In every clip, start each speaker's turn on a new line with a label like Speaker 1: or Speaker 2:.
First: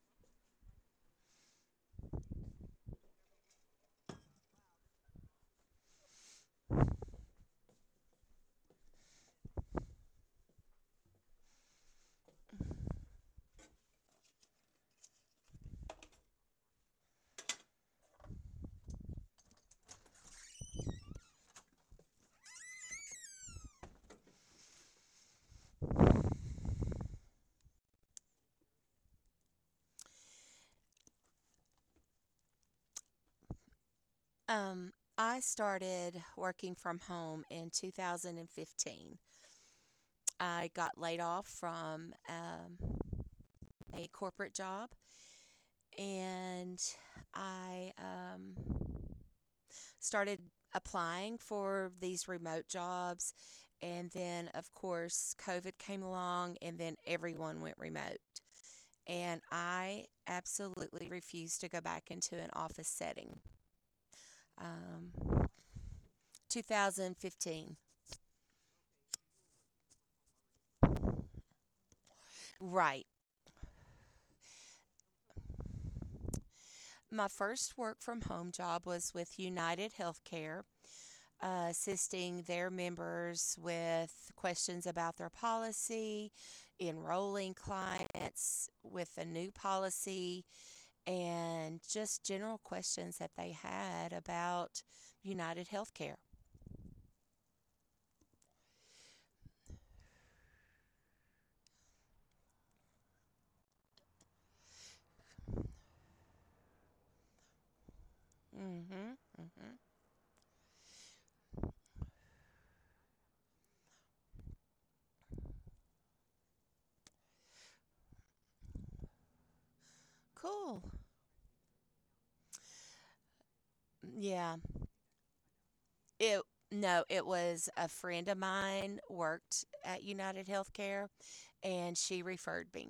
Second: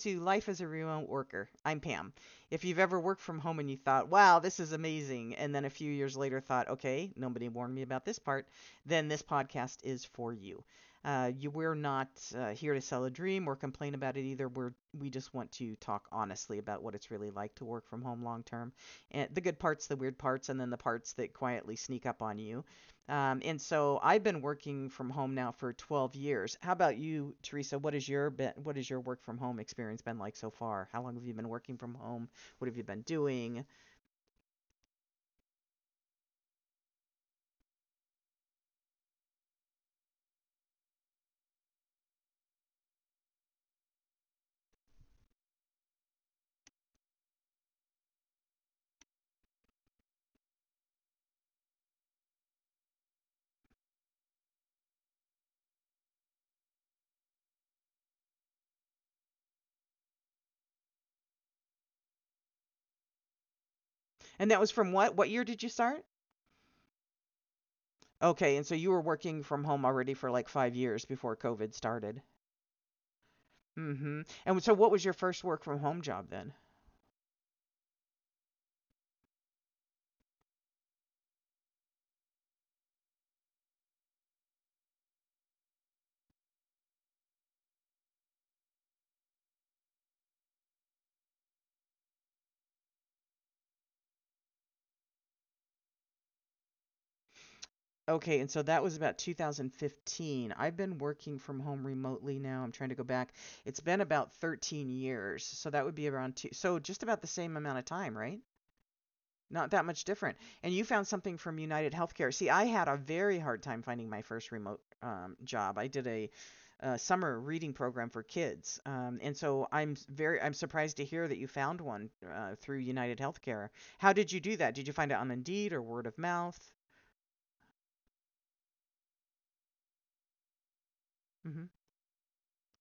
Speaker 1: to Life as a Remote Worker. I'm Pam. If you've ever worked from home and you thought, wow, this is amazing, and then a few years later thought, okay, nobody warned me about this part, then this podcast is for you. We're not here to sell a dream or complain about it either. We just want to talk honestly about what it's really like to work from home long term, and the good parts, the weird parts, and then the parts that quietly sneak up on you. And so I've been working from home now for 12 years. How about you, Teresa? What is your work from home experience been like so far? How long have you been working from home? What have you been doing?
Speaker 2: Um, I started working from home in 2015. I got laid off from a corporate job, and I started applying for these remote jobs. And then, of course, COVID came along and then everyone went remote. And I absolutely refused to go back into an office setting.
Speaker 1: And that was from what
Speaker 2: Um,
Speaker 1: year did you start?
Speaker 2: 2015.
Speaker 1: Okay, and so you were working from home already for like 5 years before COVID started.
Speaker 2: Right.
Speaker 1: Mhm. And so what was your first work from home job then?
Speaker 2: My first work from home job was with United Healthcare, assisting their members with questions about their policy, enrolling clients with a new policy, and just general questions that they had about United Healthcare.
Speaker 1: Okay, and so that was about 2015. I've been working from home remotely now. I'm trying to go back. It's been about 13 years. So that would be around two, so just about the same amount of time, right?
Speaker 2: Mm-hmm. Mm-hmm.
Speaker 1: Not that much different. And you found something from United Healthcare. See, I had a very hard time finding my first remote job. I did a summer reading program for kids, and so I'm s- very I'm
Speaker 2: Cool.
Speaker 1: surprised to hear that you found one through United Healthcare. How did you
Speaker 2: Yeah.
Speaker 1: do that? Did you find it on Indeed or word of
Speaker 2: It
Speaker 1: mouth?
Speaker 2: No, it was a friend of mine worked at United Healthcare
Speaker 1: hmm
Speaker 2: and she referred me.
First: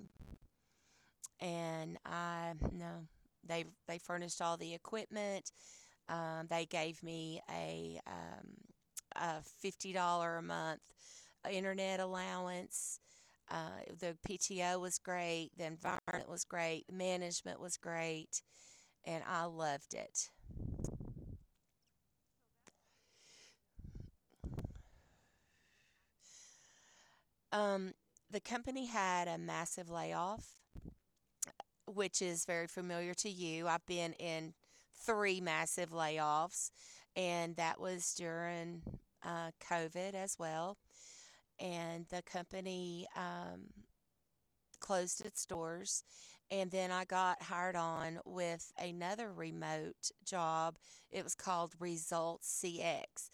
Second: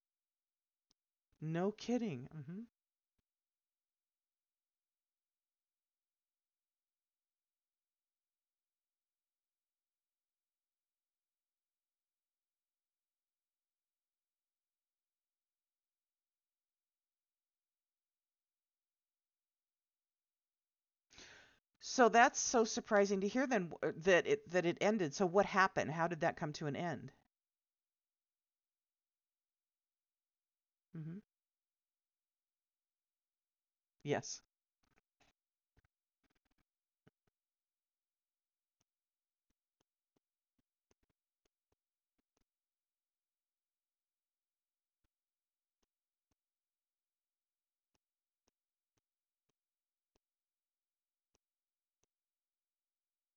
Speaker 1: No
Speaker 2: And
Speaker 1: kidding.
Speaker 2: I
Speaker 1: Mm-hmm.
Speaker 2: no, They furnished all the equipment. They gave me a $50 a month internet allowance. The PTO was great. The environment was great. Management was great, and I loved it.
Speaker 1: So that's so surprising to hear then that it ended. So what happened? How did that come to an end?
Speaker 2: Um, the company had a massive layoff,
Speaker 1: hmm
Speaker 2: which is very familiar to you. I've been
Speaker 1: Yes.
Speaker 2: in three massive layoffs, and that was during COVID as well. And the company closed its doors. And then I got hired on with another remote job. It was called Results CX,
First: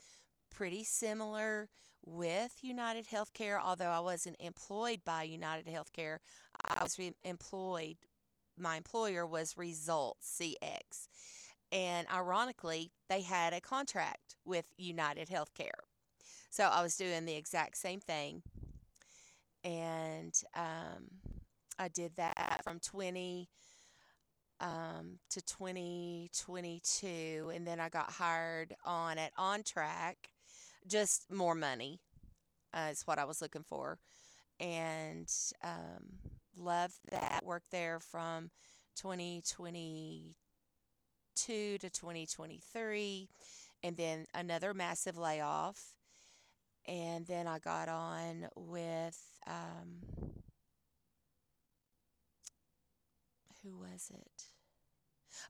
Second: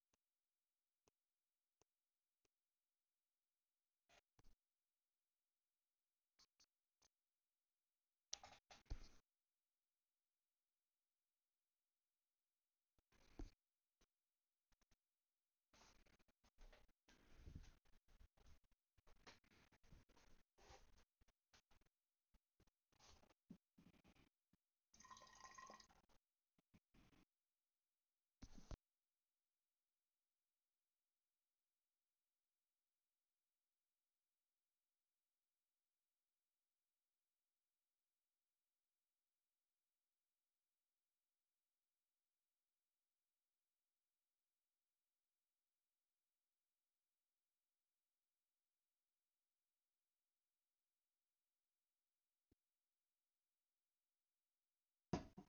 Speaker 2: pretty similar with United Healthcare, although I wasn't employed by United Healthcare. I was employed, my employer was Result CX. And ironically, they had a contract with United Healthcare. So I was doing the exact same thing. And I did that from 20 um, to 2022. And then I got hired on at OnTrack, just more money is what I was looking for. And um, loved that. Worked there from 2022 to 2023, and then another massive layoff. And then I got on with, um, who was it?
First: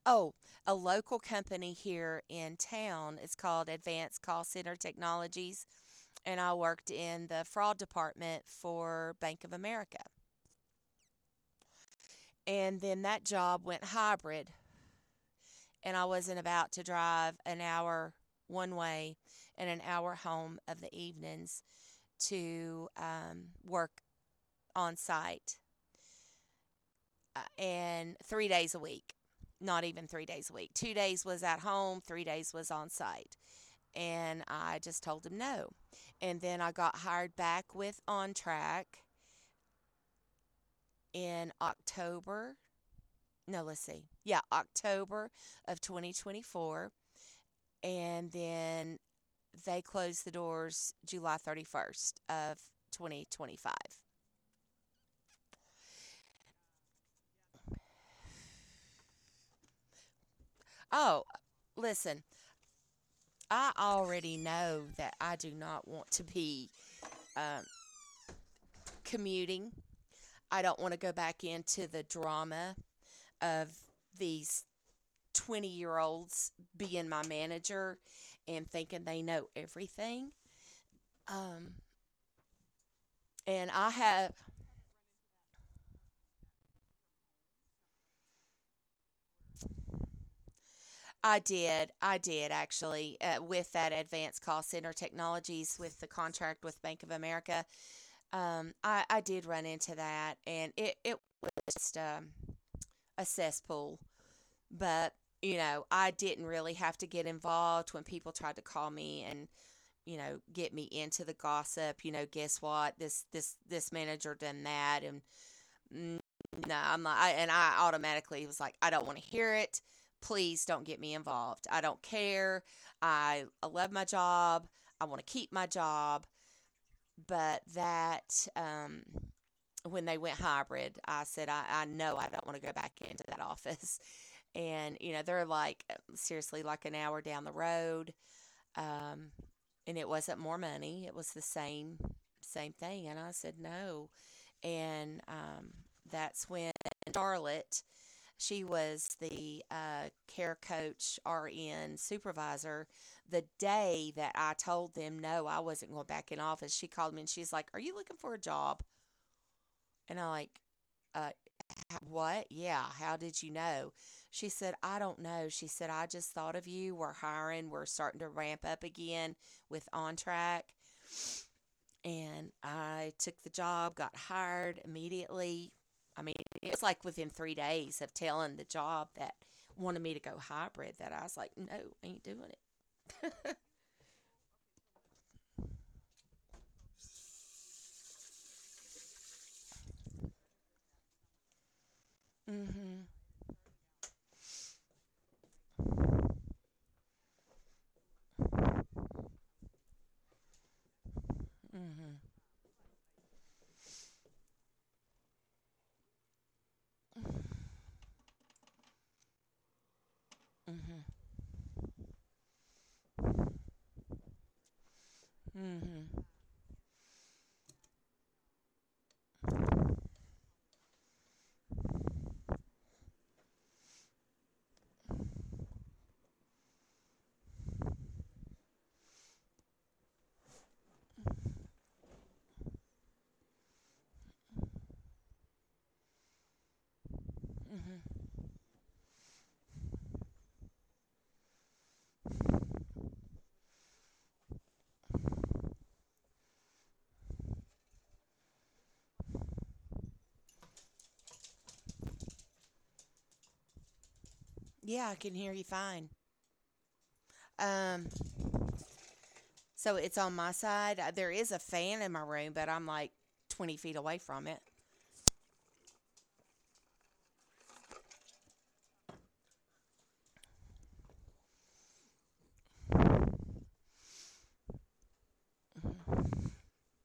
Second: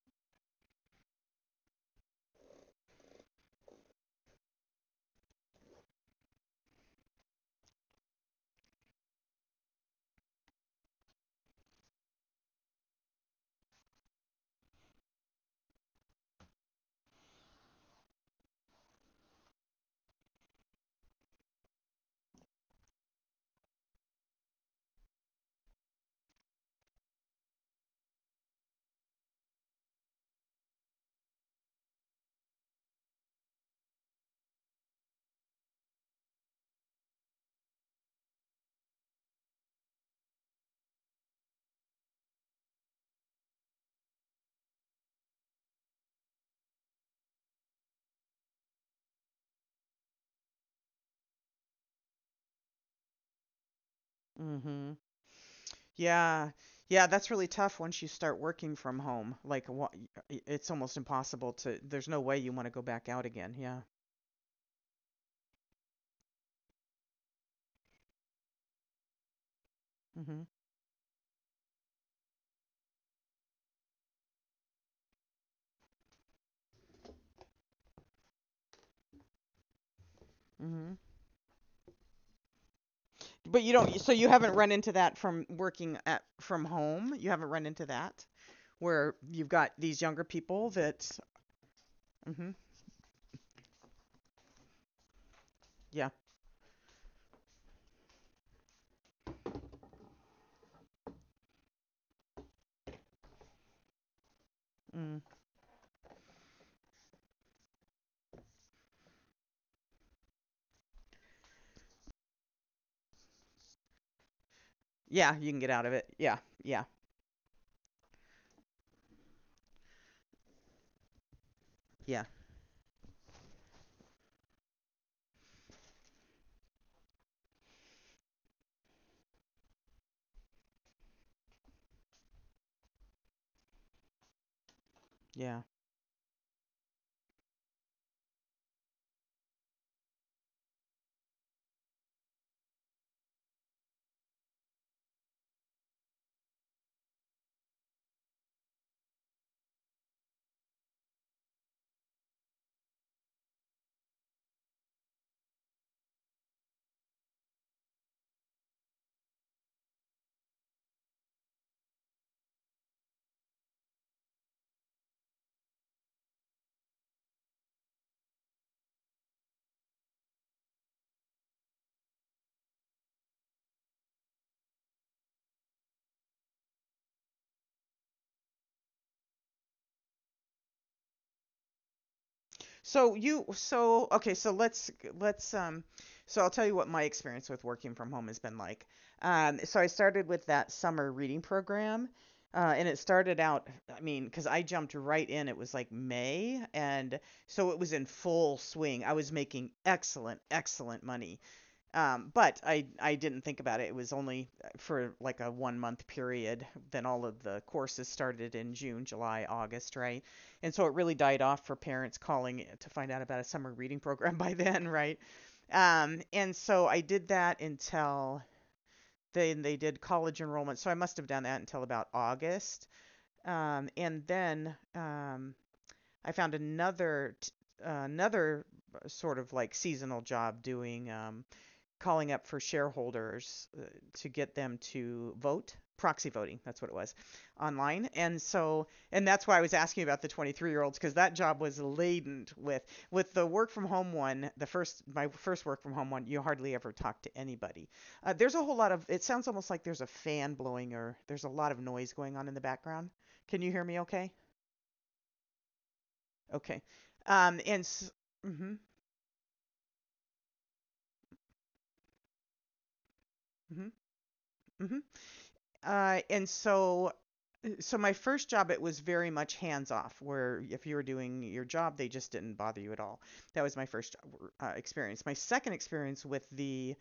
Speaker 2: Oh, a local company here in town. It's called Advanced Call Center Technologies. And I worked in the fraud department for Bank of America. And then that job went hybrid. And I wasn't about to drive an hour one way and an hour home of the evenings to work on site, and 3 days a week. Not even 3 days a week. 2 days was at home, 3 days was on site. And I just told him no. And then I got hired back with On Track in October. No, let's see. Yeah, October of 2024. And then they closed the doors July 31st of 2025.
Speaker 1: Mhm. Yeah. Yeah, that's really tough once you start working from home. It's almost
Speaker 2: Oh,
Speaker 1: impossible to there's no
Speaker 2: listen,
Speaker 1: way you want to go back out again.
Speaker 2: I
Speaker 1: Yeah.
Speaker 2: already know that I do not want to be um, commuting.
Speaker 1: Mhm.
Speaker 2: I don't want to go back into the drama of these 20-year-olds being my manager and thinking they know everything. Um,
Speaker 1: But
Speaker 2: and
Speaker 1: you don't so you haven't run into that from working at from home? You haven't run into that where you've got these younger people that
Speaker 2: I did
Speaker 1: Mhm.
Speaker 2: actually, with that Advanced Call Center Technologies with the
Speaker 1: Yeah.
Speaker 2: contract with Bank of America. I did run into that, and it was just a cesspool. But,
Speaker 1: Mm.
Speaker 2: I didn't really have to get involved when people tried to call me and, get me into the gossip. You know, guess what? This manager done that, and
Speaker 1: Yeah, you can get out of it.
Speaker 2: mm,
Speaker 1: Yeah. Yeah.
Speaker 2: no, I'm like, and I automatically was like, I don't want to hear it. Please don't get me involved. I don't
Speaker 1: Yeah.
Speaker 2: care. I love my job. I want to keep my job, but that when they went hybrid, I said, I know I don't want to go back into that office. And, they're
Speaker 1: Yeah.
Speaker 2: like seriously like an hour down the road. Um, and it wasn't more money, it was the same thing. And I said, no. And that's when Charlotte, she was the care coach, RN supervisor. The day that I told them, no, I wasn't going back in office, she called me and she's like, "Are you looking for a job?" And I'm like, uh, what? Yeah. How did you know? She said, "I don't know." She said, "I just thought of you. We're hiring. We're starting to ramp up again with On Track." And I took the job, got hired immediately. I mean, it was like within 3 days of telling the job that wanted me to go hybrid that I was like, no, I ain't doing it.
Speaker 1: So okay, so let's so I'll tell you what my experience with working from home has been like. So I started with that summer reading program. And it
Speaker 2: Mm-hmm.
Speaker 1: started out, I mean, because I jumped right in. It was like May. And so it was in full swing. I was making excellent, excellent money.
Speaker 2: Mm-hmm.
Speaker 1: But I didn't think about it. It was only for like a 1 month period. Then all of the courses started in June, July, August, right? And so it
Speaker 2: Mm-hmm.
Speaker 1: really died off for parents calling to find out about a summer reading program by then, right?
Speaker 2: Mm-hmm.
Speaker 1: And so I did that until then they did college enrollment. So I must have done that until about August. And then I found another sort of like seasonal job doing calling up for shareholders to get them to vote, proxy voting, that's what it was, online.
Speaker 2: Mm-hmm.
Speaker 1: And so, and that's why I was asking about the 23-year olds, because that job was laden with the work from home one, the first, my first work from home one, you hardly ever talk to anybody. There's a whole lot of, it sounds almost like there's a fan blowing or there's a lot of noise going on in the background. Can you hear me okay?
Speaker 2: Yeah, I can hear you fine.
Speaker 1: Okay. Um and
Speaker 2: Um,
Speaker 1: mm mhm
Speaker 2: So it's on my side. There is a fan in my room, but I'm like 20
Speaker 1: mhm
Speaker 2: feet away from it.
Speaker 1: mhm and so so my first job, it was very much hands off, where if you were doing your job they just didn't bother you at all. That was my first experience. My second experience with the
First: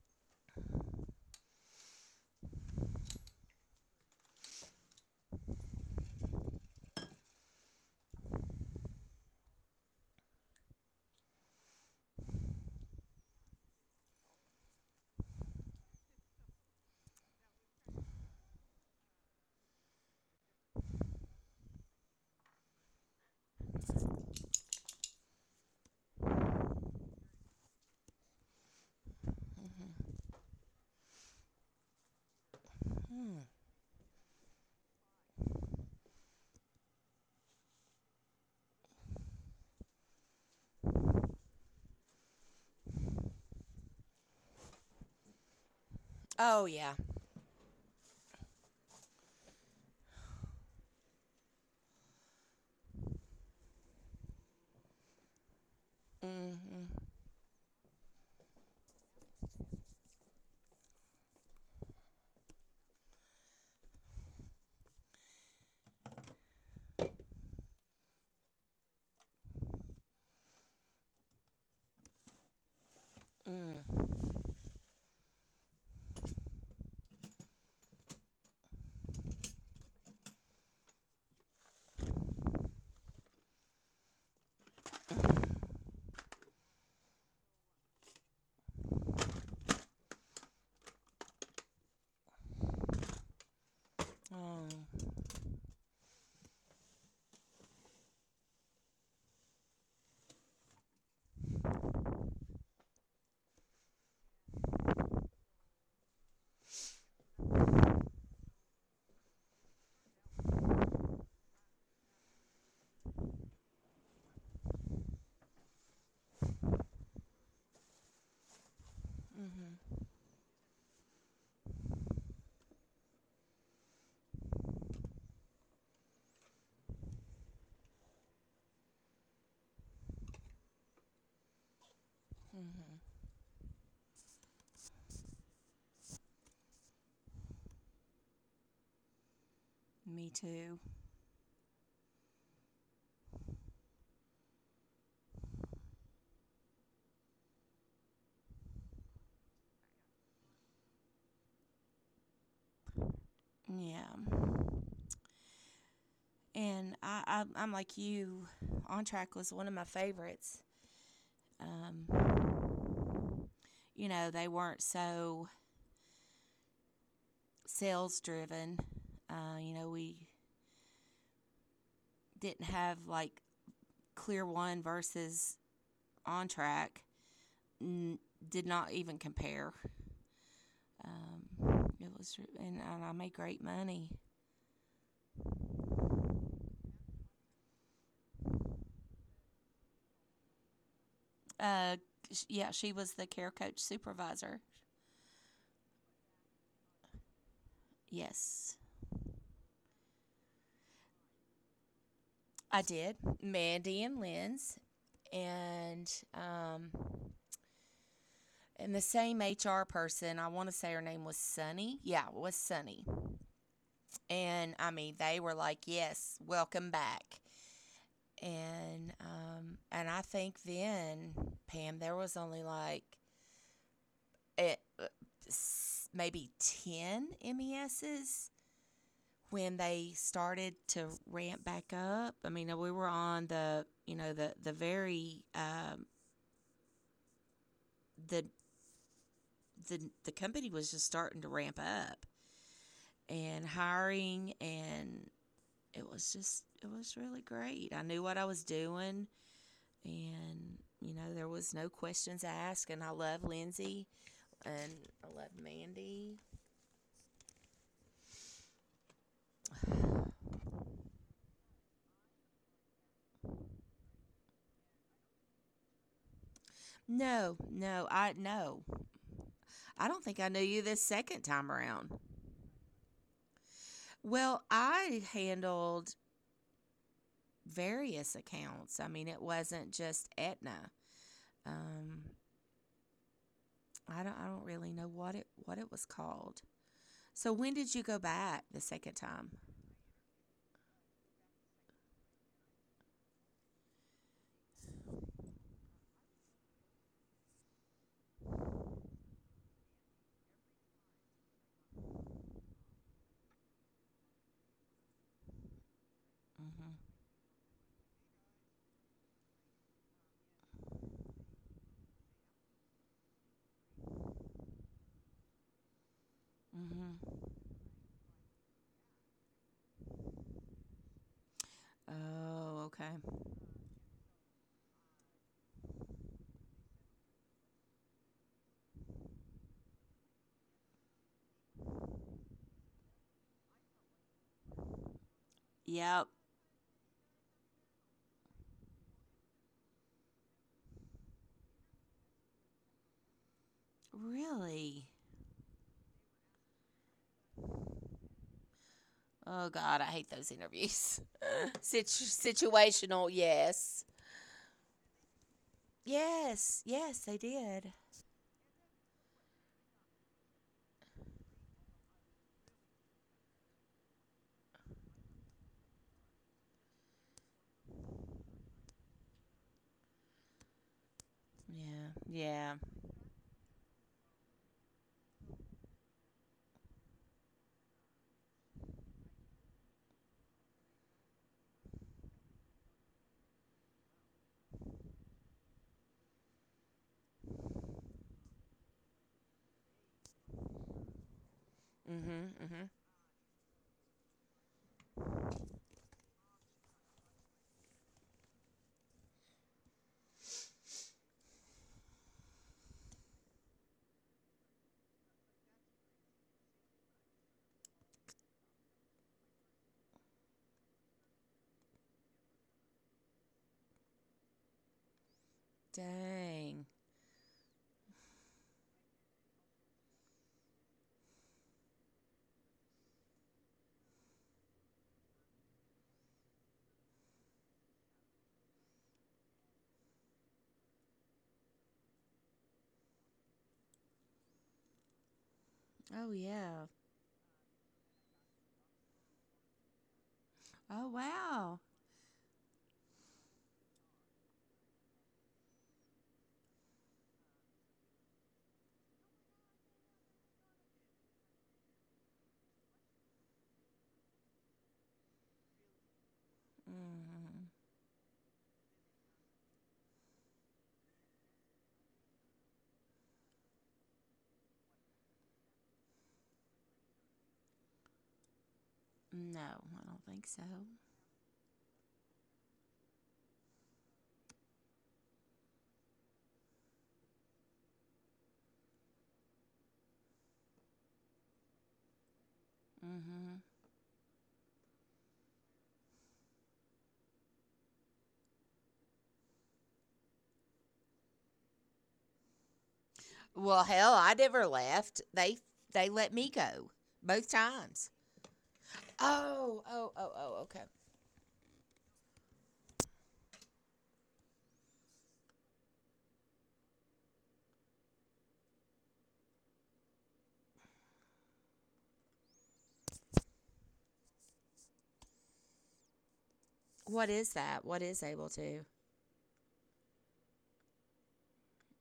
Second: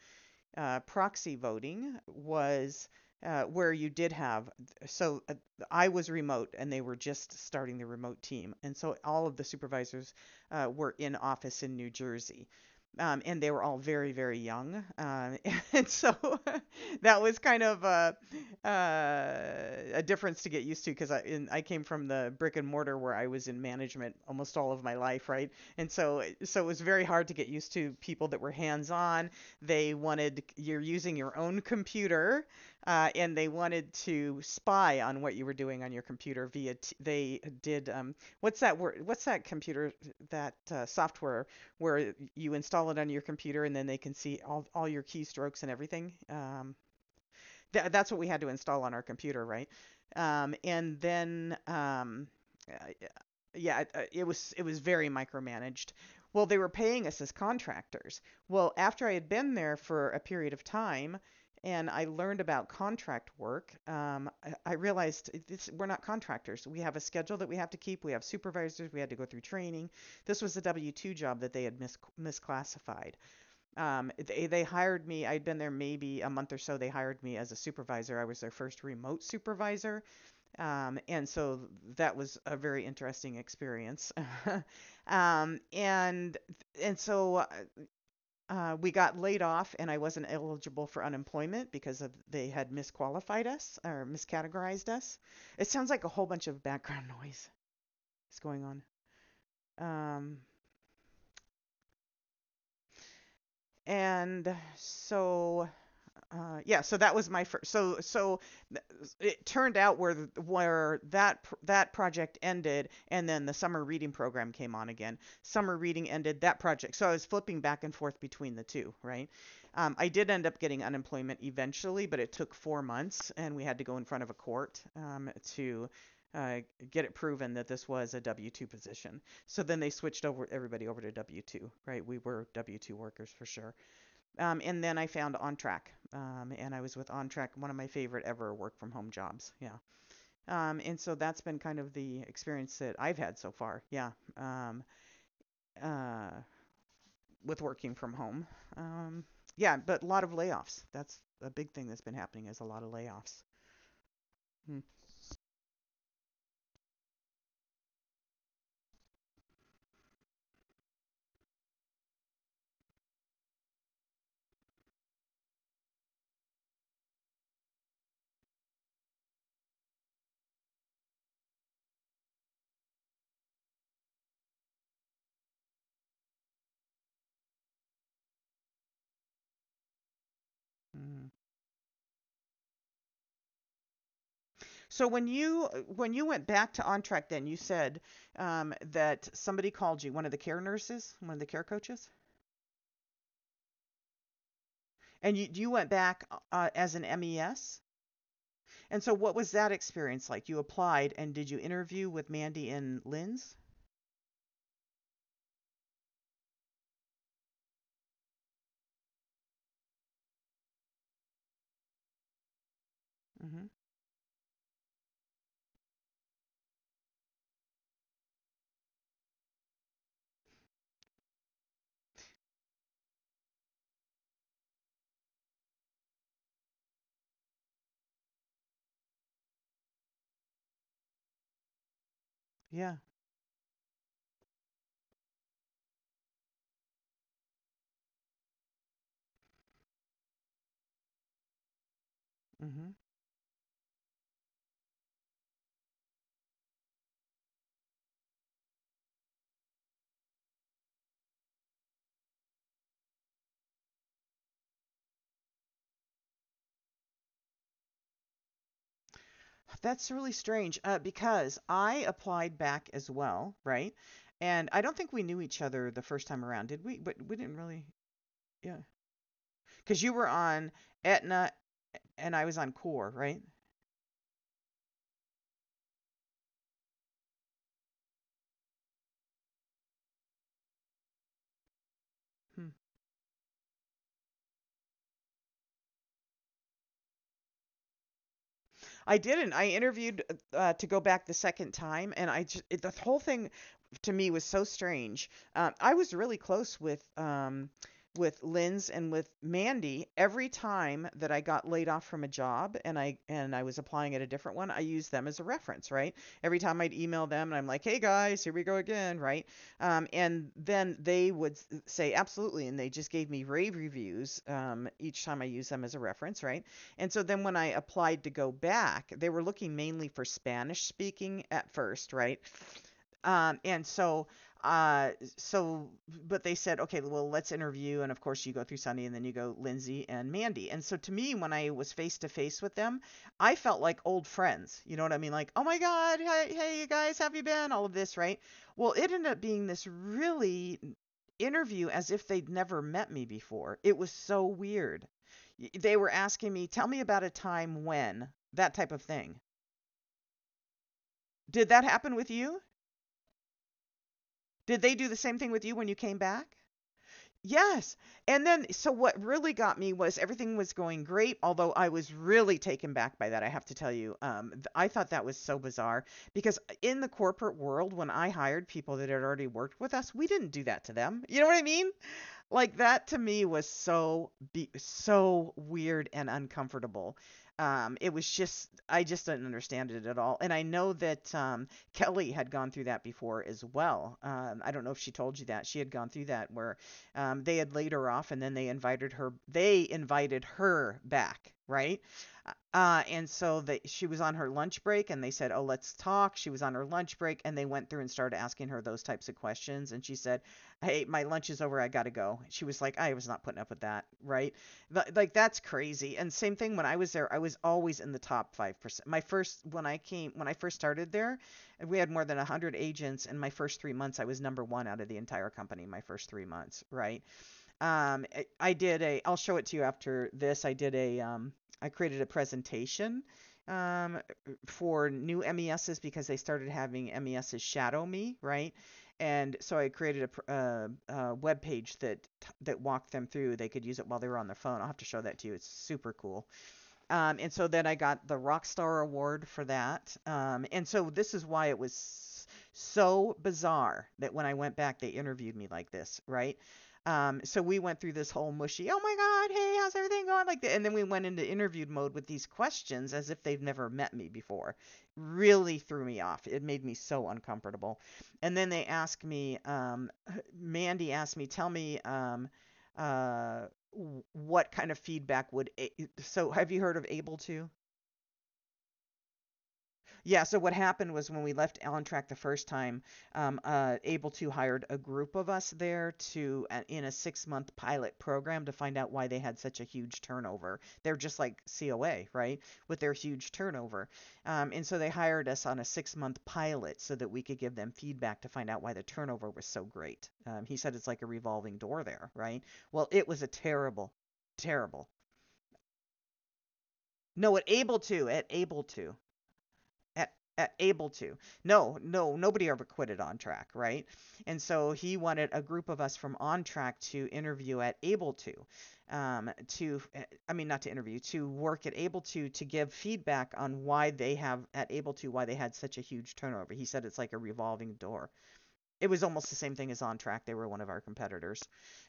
Speaker 1: proxy voting was where you did have, so I was remote and they were just starting the remote team. And so all of the supervisors were in office in New Jersey. And they were all very, very young. And so that was kind of a difference to get used to, because I came from the brick and mortar where I was in management almost all of my life, right? And so, so it was very hard to get used to people that were hands on. They wanted, you're using your own computer, and
Speaker 2: Mm.
Speaker 1: they wanted to spy on what you were doing on your computer via. They did what's that word? What's that computer that software where you install it on your computer and then they can see all your keystrokes and everything?
Speaker 2: Oh, yeah.
Speaker 1: Th- that's what we had to install on our computer, right? Um, and then, um, uh, yeah, it- was it was very micromanaged. Well, they were paying
Speaker 2: Mm-hmm.
Speaker 1: us as contractors. Well, after I had been there for a period of time, and I learned about contract work, I realized it's, we're not contractors. We have a schedule that we have to keep. We have supervisors. We had to go through training. This was a W two job that they had misclassified.
Speaker 2: Mm.
Speaker 1: They hired me. I'd been there maybe a month or so. They hired me as a supervisor. I was their first remote supervisor, and so that was a very interesting experience. um, and and so We got laid off, and I wasn't eligible for unemployment because of, they had misqualified us or
Speaker 2: Oh.
Speaker 1: miscategorized us. It sounds like a whole bunch of background noise is going on. Um, and so Yeah, so that was my first. So so it turned out where that that project ended, and then the summer reading program came on again. Summer reading ended that project, so I was flipping back and forth between the two. Right, I did end up getting unemployment eventually, but it took 4 months, and we had to go in front of a court to uh, get it proven that this was a W two position. So then they switched over everybody over to W two. Right, we were W two workers for sure. And then I found On Track, and I was with On Track, one of my favorite ever work from home jobs. Yeah.
Speaker 2: Me too.
Speaker 1: And so that's been kind of the experience that I've had so far. Yeah. Uh, with working from home. Um, yeah, but a lot of layoffs. That's a big thing that's been happening is a lot of layoffs.
Speaker 2: Yeah. And I'm like you. On Track was one of my favorites. Um, they weren't so sales driven. We didn't have like Clear One versus On Track. N- did not even compare.
Speaker 1: Mm-hmm.
Speaker 2: Um, it was, and I made great money.
Speaker 1: So when you went back to On Track, then you said that somebody called you, one of the care nurses, one of the care
Speaker 2: Uh,
Speaker 1: coaches,
Speaker 2: yeah, she was the care coach supervisor.
Speaker 1: and you went back as an MES.
Speaker 2: Yes,
Speaker 1: And so, what was that experience like? You applied, and did you interview with Mandy
Speaker 2: I
Speaker 1: and
Speaker 2: did.
Speaker 1: Lynn's?
Speaker 2: Mandy and Lynn's, and um, and the same HR person. I want to say her name was Sunny. Yeah, it was Sunny.
Speaker 1: hmm
Speaker 2: And I mean, they were like, "Yes, welcome back." And I think then Pam, there was only it, maybe 10 MESs when they started to ramp back up. I mean, we
Speaker 1: Yeah.
Speaker 2: were on the, the very, the the company was just starting to ramp up
Speaker 1: hmm
Speaker 2: and hiring, and it was really great. I knew what I was doing, and there was no questions asked, and I love Lindsay and I love Mandy.
Speaker 1: That's really strange because I applied back as well, right? And I don't think we knew each other the first time around, did we? But we didn't
Speaker 2: No,
Speaker 1: really,
Speaker 2: no, I
Speaker 1: yeah.
Speaker 2: no.
Speaker 1: Because
Speaker 2: I
Speaker 1: you
Speaker 2: don't
Speaker 1: were
Speaker 2: think I knew
Speaker 1: on
Speaker 2: you this second
Speaker 1: Etna
Speaker 2: time around.
Speaker 1: and I was on Core, right?
Speaker 2: Well, I handled various accounts. I mean, it wasn't just Etna. Um,
Speaker 1: Hmm.
Speaker 2: I don't really know what it was called. So when did you go back the second
Speaker 1: I
Speaker 2: time?
Speaker 1: didn't. I interviewed to go back the second time, and I just it, the whole thing to me was so strange. I was really close with Lynn's and with Mandy. Every time that I got laid off from a job and I was applying at a different one, I used them as a reference, right? Every time I'd
Speaker 2: Mm-hmm.
Speaker 1: email them, and I'm like, "Hey guys, here we go again," right? And then they would say, "Absolutely," and they just gave me rave reviews each time I used them as a reference, right? And so then when
Speaker 2: Mm-hmm.
Speaker 1: I applied to go back, they were looking mainly for Spanish speaking at first, right?
Speaker 2: Oh, okay.
Speaker 1: Um, and so, uh, so, but they said, okay, well, let's interview. And of course, you go through Sunny and then you go Lindsay and Mandy. And so to me, when I was face to face with them, I felt like old friends. You know what I mean? Like, oh my God,
Speaker 2: Yep.
Speaker 1: hey, hey, you guys, how have you been? All of this, right? Well, it ended up being this really interview as if they'd never met me before. It was so weird.
Speaker 2: Really?
Speaker 1: They were asking me, tell me about a time when, that type of thing.
Speaker 2: Oh God, I hate those interviews.
Speaker 1: Did that happen with
Speaker 2: Situ-
Speaker 1: you?
Speaker 2: Situational, yes.
Speaker 1: Did they do the same thing with you when you came back?
Speaker 2: Yes, yes, they
Speaker 1: Yes.
Speaker 2: did.
Speaker 1: And then, so what really got me was everything was going great, although I was really taken back by that. I have to tell you, I thought that was so bizarre because in the corporate world, when I hired people that had already worked with us, we didn't do that to them. You know what I mean?
Speaker 2: Yeah,
Speaker 1: Like
Speaker 2: yeah.
Speaker 1: that to me was so weird and uncomfortable. It was just I just didn't understand it at all. And I know that Kelly had gone through that before as well. I don't know if she told you that she had gone through that where they had laid her off and then they invited her back, right?
Speaker 2: Mm-hmm. Mm-hmm.
Speaker 1: And so they, she was on her lunch break and they said, oh, let's talk. She was on her lunch break and they went through and started asking her those types of questions. And she said, hey, my lunch is over. I got to go. She was like, I was not putting up with that. Right. But, like, that's crazy. And same thing when I was there, I was always in the top 5%. When I came, when I first started there, we had more than 100 agents. And my first 3 months, I was number one out of the entire company, my first 3 months.
Speaker 2: Dang.
Speaker 1: Right. I did a. I'll show it to you after this. I did a. I created a presentation um, for new MESs because they started having MESs shadow me, right? And so I created a, web page that walked them through. They could use it while they were on their phone. I'll have to show that to you. It's super
Speaker 2: Oh
Speaker 1: cool.
Speaker 2: yeah.
Speaker 1: And so then I got the Rockstar Award for that. And so
Speaker 2: Oh
Speaker 1: this is why it
Speaker 2: wow.
Speaker 1: was so bizarre that when I went back, they interviewed me like this, right? So we went through this whole mushy, oh my God, hey, how's everything going? Like that. And then we went into interview mode with these questions as if they've never met me before. Really threw me off. It made me so
Speaker 2: Mm-hmm.
Speaker 1: uncomfortable. And then they asked me, Mandy asked me, uh, what kind of feedback so, have you heard of Able To?
Speaker 2: No, I don't
Speaker 1: Yeah,
Speaker 2: think
Speaker 1: so
Speaker 2: so.
Speaker 1: what happened was when we left On Track the first time, Able To hired a group of us there to in a 6 month pilot program to find out why they had such a huge turnover. They're just like COA, right? With their huge
Speaker 2: Mm-hmm.
Speaker 1: turnover. Um, and so they hired us on a 6 month pilot so that we could give them feedback to find out why the turnover was so great. Um, he said it's like a revolving door there, right? Well, it was a
Speaker 2: Well,
Speaker 1: terrible
Speaker 2: hell, I never
Speaker 1: terrible
Speaker 2: left. They let me go
Speaker 1: no,
Speaker 2: both
Speaker 1: at Able
Speaker 2: times.
Speaker 1: To, at Able To,
Speaker 2: Oh, oh,
Speaker 1: at
Speaker 2: oh, oh.
Speaker 1: at
Speaker 2: Okay.
Speaker 1: Able To. No, no, nobody ever quitted On Track, right? And so he wanted a group of us from On Track to interview at Able To, um, to, eh, I mean, not to interview, to work at Able To give feedback on why they have at Able To, why they had such a huge turnover. He said it's like a
Speaker 2: What is
Speaker 1: revolving
Speaker 2: that? What
Speaker 1: door.
Speaker 2: is able to?
Speaker 1: It was almost the same thing as On Track. They were one of our competitors,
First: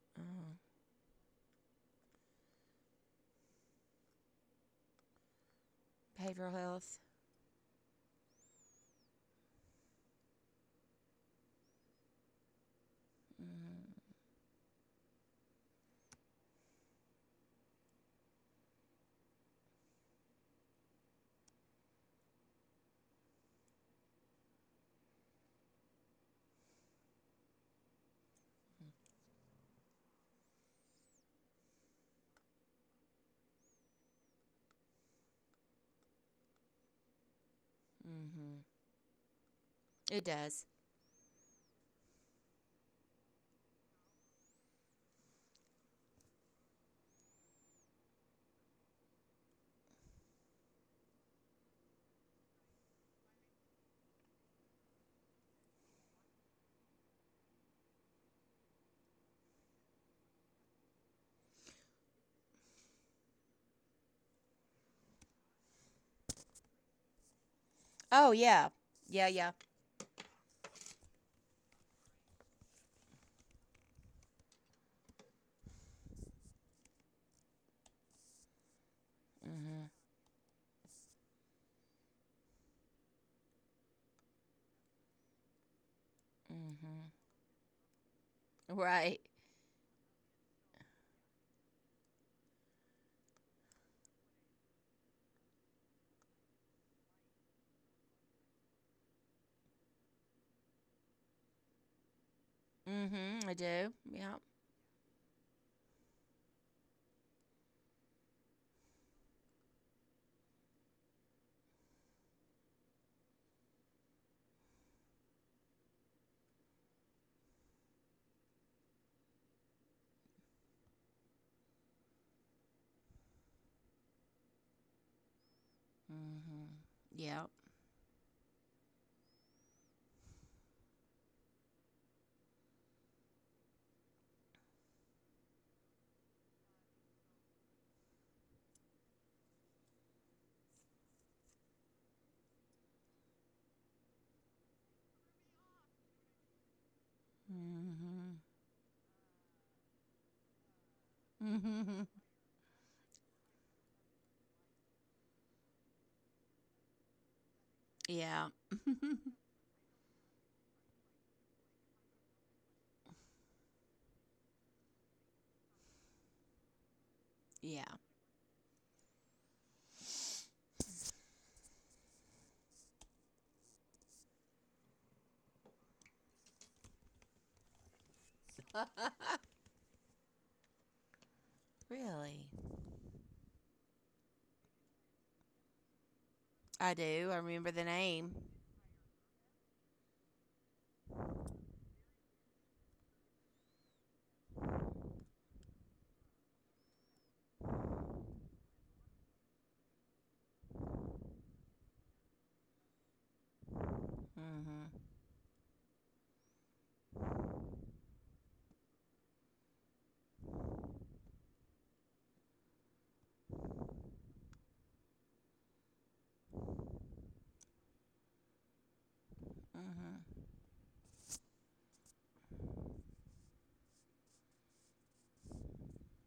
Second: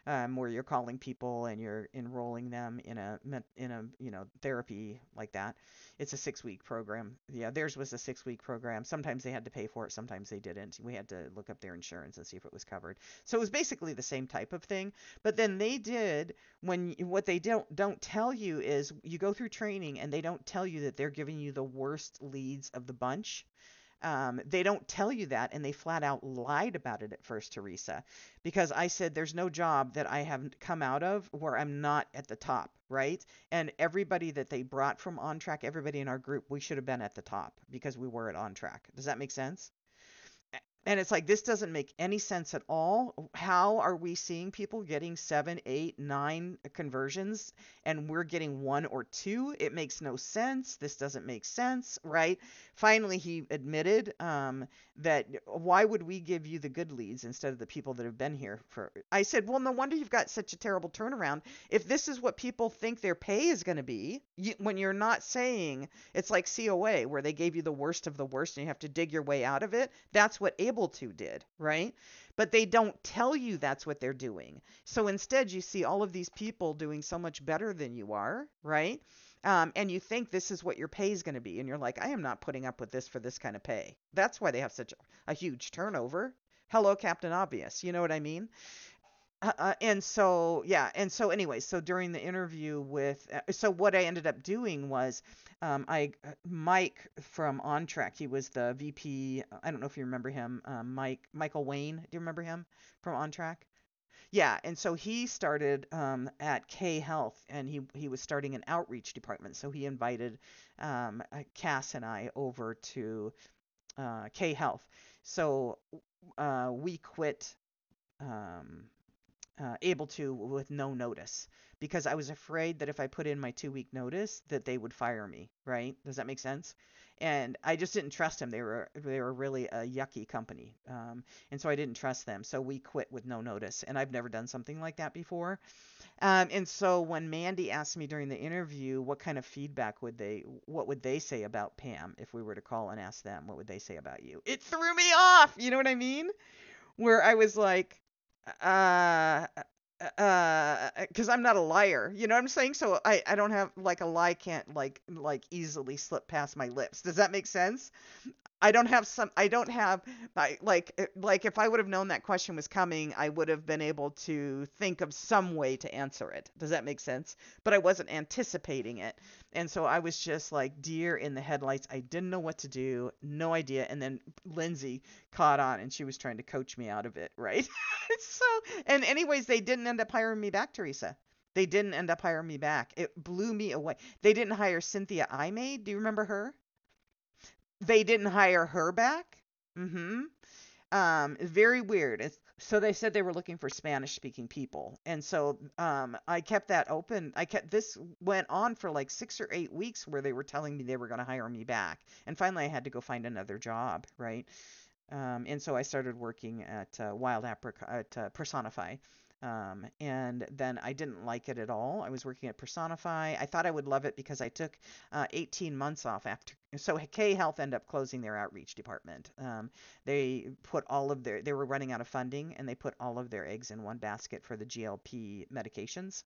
Speaker 1: where
Speaker 2: Oh,
Speaker 1: you're calling people and you're enrolling them in a you know therapy like that. It's a six
Speaker 2: behavioral
Speaker 1: week
Speaker 2: health.
Speaker 1: program. Yeah, theirs was a 6 week program. Sometimes they had to pay for it, sometimes they didn't. We had to look up their insurance and see if it was covered. So it was basically the
Speaker 2: Mm-hmm.
Speaker 1: same type of thing. But then they did, when what they don't tell you is you go through training and they don't tell you that they're giving you the worst leads of the bunch. Um, they don't tell you that, and they flat out lied about it at first, Teresa, because I said there's no job that I haven't come out of where I'm not at the top, right? And everybody that they brought from On Track, everybody in our group, we should have been at the top because we were at On
Speaker 2: Mm-hmm.
Speaker 1: Track. Does that make sense?
Speaker 2: It does.
Speaker 1: And it's like, this doesn't make any sense at all. How are we seeing people getting seven, eight, nine conversions and we're getting one or two? It makes no sense. This doesn't make sense, right? Finally, he admitted, that why would we give you the good leads instead of the people that have been here for? I said, well, no wonder you've got such a terrible turnaround. If this is what people think their pay is going to be, you, when you're not saying, it's like COA, where they gave you the worst of the
Speaker 2: Oh
Speaker 1: worst and you
Speaker 2: yeah,
Speaker 1: have to dig your
Speaker 2: yeah,
Speaker 1: way
Speaker 2: yeah.
Speaker 1: out of it. That's what Able2 did, right? But they don't tell you that's what they're doing. So instead, you see all of these people doing so much better than you are, right?
Speaker 2: Mm-hmm.
Speaker 1: And you think this is what your pay is going to be. And you're like, I am not putting up with this for this kind of pay. That's why they have such a huge turnover. Hello,
Speaker 2: Mm-hmm.
Speaker 1: Captain Obvious. You know what I mean?
Speaker 2: Right.
Speaker 1: And so, yeah, and so anyway, so during the interview with, so what I ended up doing was, I Mike from On Track, he was the VP. I don't know if you remember him, Mike Michael Wayne. Do you remember him from On
Speaker 2: Mm-hmm. I
Speaker 1: Track?
Speaker 2: do. Yeah.
Speaker 1: Yeah, and so he started at K Health, and he was starting an outreach department. So he invited Cass and I over to K Health. So we quit. Um, Able To, with no notice, because I was afraid that if I put in my 2 week notice that they would fire me. Right? Does that make
Speaker 2: Mm-hmm.
Speaker 1: sense?
Speaker 2: Yeah.
Speaker 1: And I just didn't trust them. They were really a yucky company, and so I didn't trust them. So we quit with no notice, and I've never done something like that before. And so when Mandy asked me during the interview what kind of feedback would they, what would they say about Pam if we were to call and ask them what would they say about you, it threw me off. You know what I mean? Where I was like,
Speaker 2: Mm-hmm.
Speaker 1: uh, because I'm not a
Speaker 2: Mm-hmm.
Speaker 1: liar. You know what I'm saying? So I don't have like a lie can't like easily slip past my lips. Does that make sense?
Speaker 2: Yeah.
Speaker 1: I don't have, I, like if I would have known that question was coming, I would have been able to think of some way to answer it. Does that make sense? But I
Speaker 2: Yeah.
Speaker 1: wasn't anticipating it. And so I was just like deer in the headlights. I didn't know what to do, no idea. And then Lindsay caught on and she was trying to coach me out of it, right? So and anyways, they didn't end up hiring me back, Teresa. They didn't end up hiring
Speaker 2: Really?
Speaker 1: me back. It blew me away. They didn't hire Cynthia I made. Do you remember her?
Speaker 2: I do. I remember the
Speaker 1: They didn't
Speaker 2: name.
Speaker 1: hire her back? Hmm. Very weird. It's, so they said they were looking for Spanish speaking people. And so I kept that open. I kept this went on for like 6 or 8 weeks where they were telling me they were going to hire me back. And finally I had to go find another job, right?
Speaker 2: Mhm.
Speaker 1: And so I started working at Wild Apricot, at Personify. And then I didn't like it at all. I was working at Personify. I thought I would love it because I took 18 months off after. So K Health ended up closing their outreach department.
Speaker 2: Mhm.
Speaker 1: They put all of their, they were running out of funding and they put all of their eggs in one basket for the GLP medications.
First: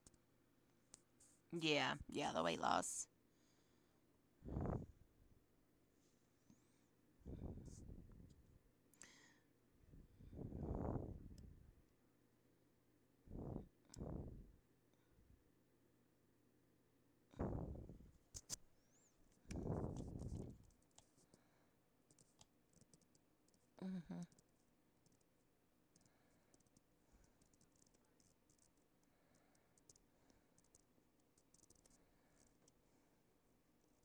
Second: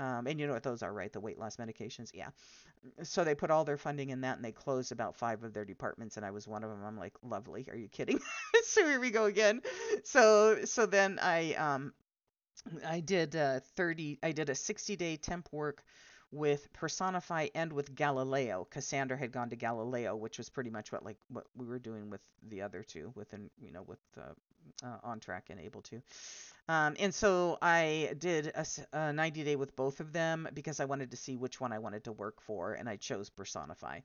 Speaker 1: And you know what those are, right? The weight loss
Speaker 2: Yeah.
Speaker 1: medications. Yeah,
Speaker 2: Yeah, the weight loss.
Speaker 1: so they put all their funding in that and they closed about five of their departments and I was one of them. I'm like, lovely. Are you kidding? So here we go again. So so then I did a 60-day temp work with Personify and with Galileo. Cassandra had gone to Galileo, which was pretty much what like what we were doing with the other two within you know with
Speaker 2: Mhm.
Speaker 1: On Track and Able To. And so I did a 90-day with both of them because I wanted to see which one I wanted to work for, and I chose Personify.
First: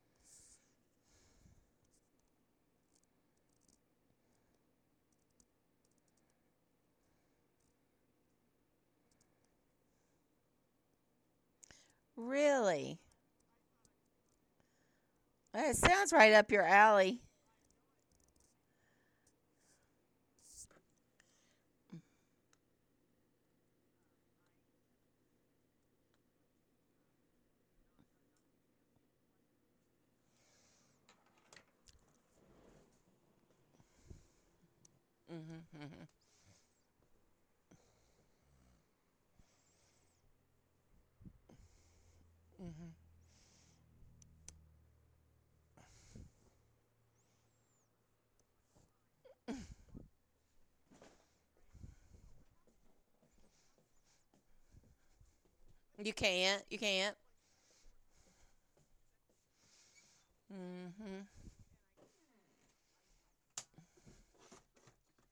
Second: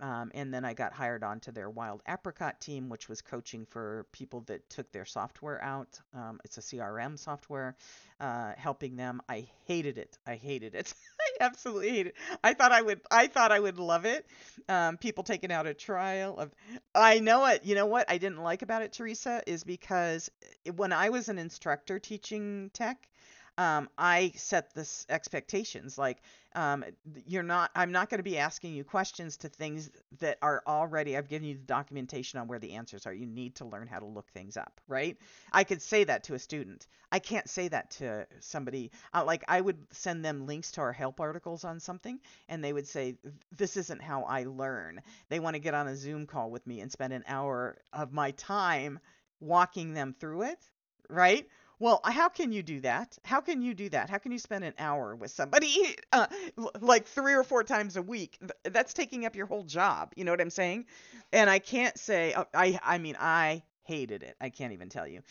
Speaker 1: And then I got hired onto their Wild Apricot team, which was coaching for people that took their software out. It's a CRM software, helping them. I hated it. I hated it. I absolutely hated it. I thought I
Speaker 2: Really?
Speaker 1: would. I thought I would love it. People taking out a
Speaker 2: That sounds right
Speaker 1: trial
Speaker 2: up
Speaker 1: of.
Speaker 2: your
Speaker 1: I
Speaker 2: alley.
Speaker 1: know it. You know what I didn't like about it, Teresa, is because when I was an instructor teaching tech, I set this expectations like um, you're not. I'm not going to be asking you questions to things that are already. I've given you the documentation on where the answers are. You need to learn how to look things up, right? I
Speaker 2: Mhm.
Speaker 1: could say
Speaker 2: Mhm.
Speaker 1: that to a student. I can't say that to somebody. Like I would send them links to our help articles on something, and they would
Speaker 2: Mhm.
Speaker 1: say, "This isn't how I learn." They want to get on a Zoom call with me and spend an hour of my time walking them through it right? Well, how can you do that? How can you do that? How can you spend an hour with somebody
Speaker 2: You can't. You
Speaker 1: like
Speaker 2: can't.
Speaker 1: three or four times a week? That's taking up your whole job. You know what I'm saying?
Speaker 2: Mhm.
Speaker 1: And I can't say I mean I hated it. I can't even tell you.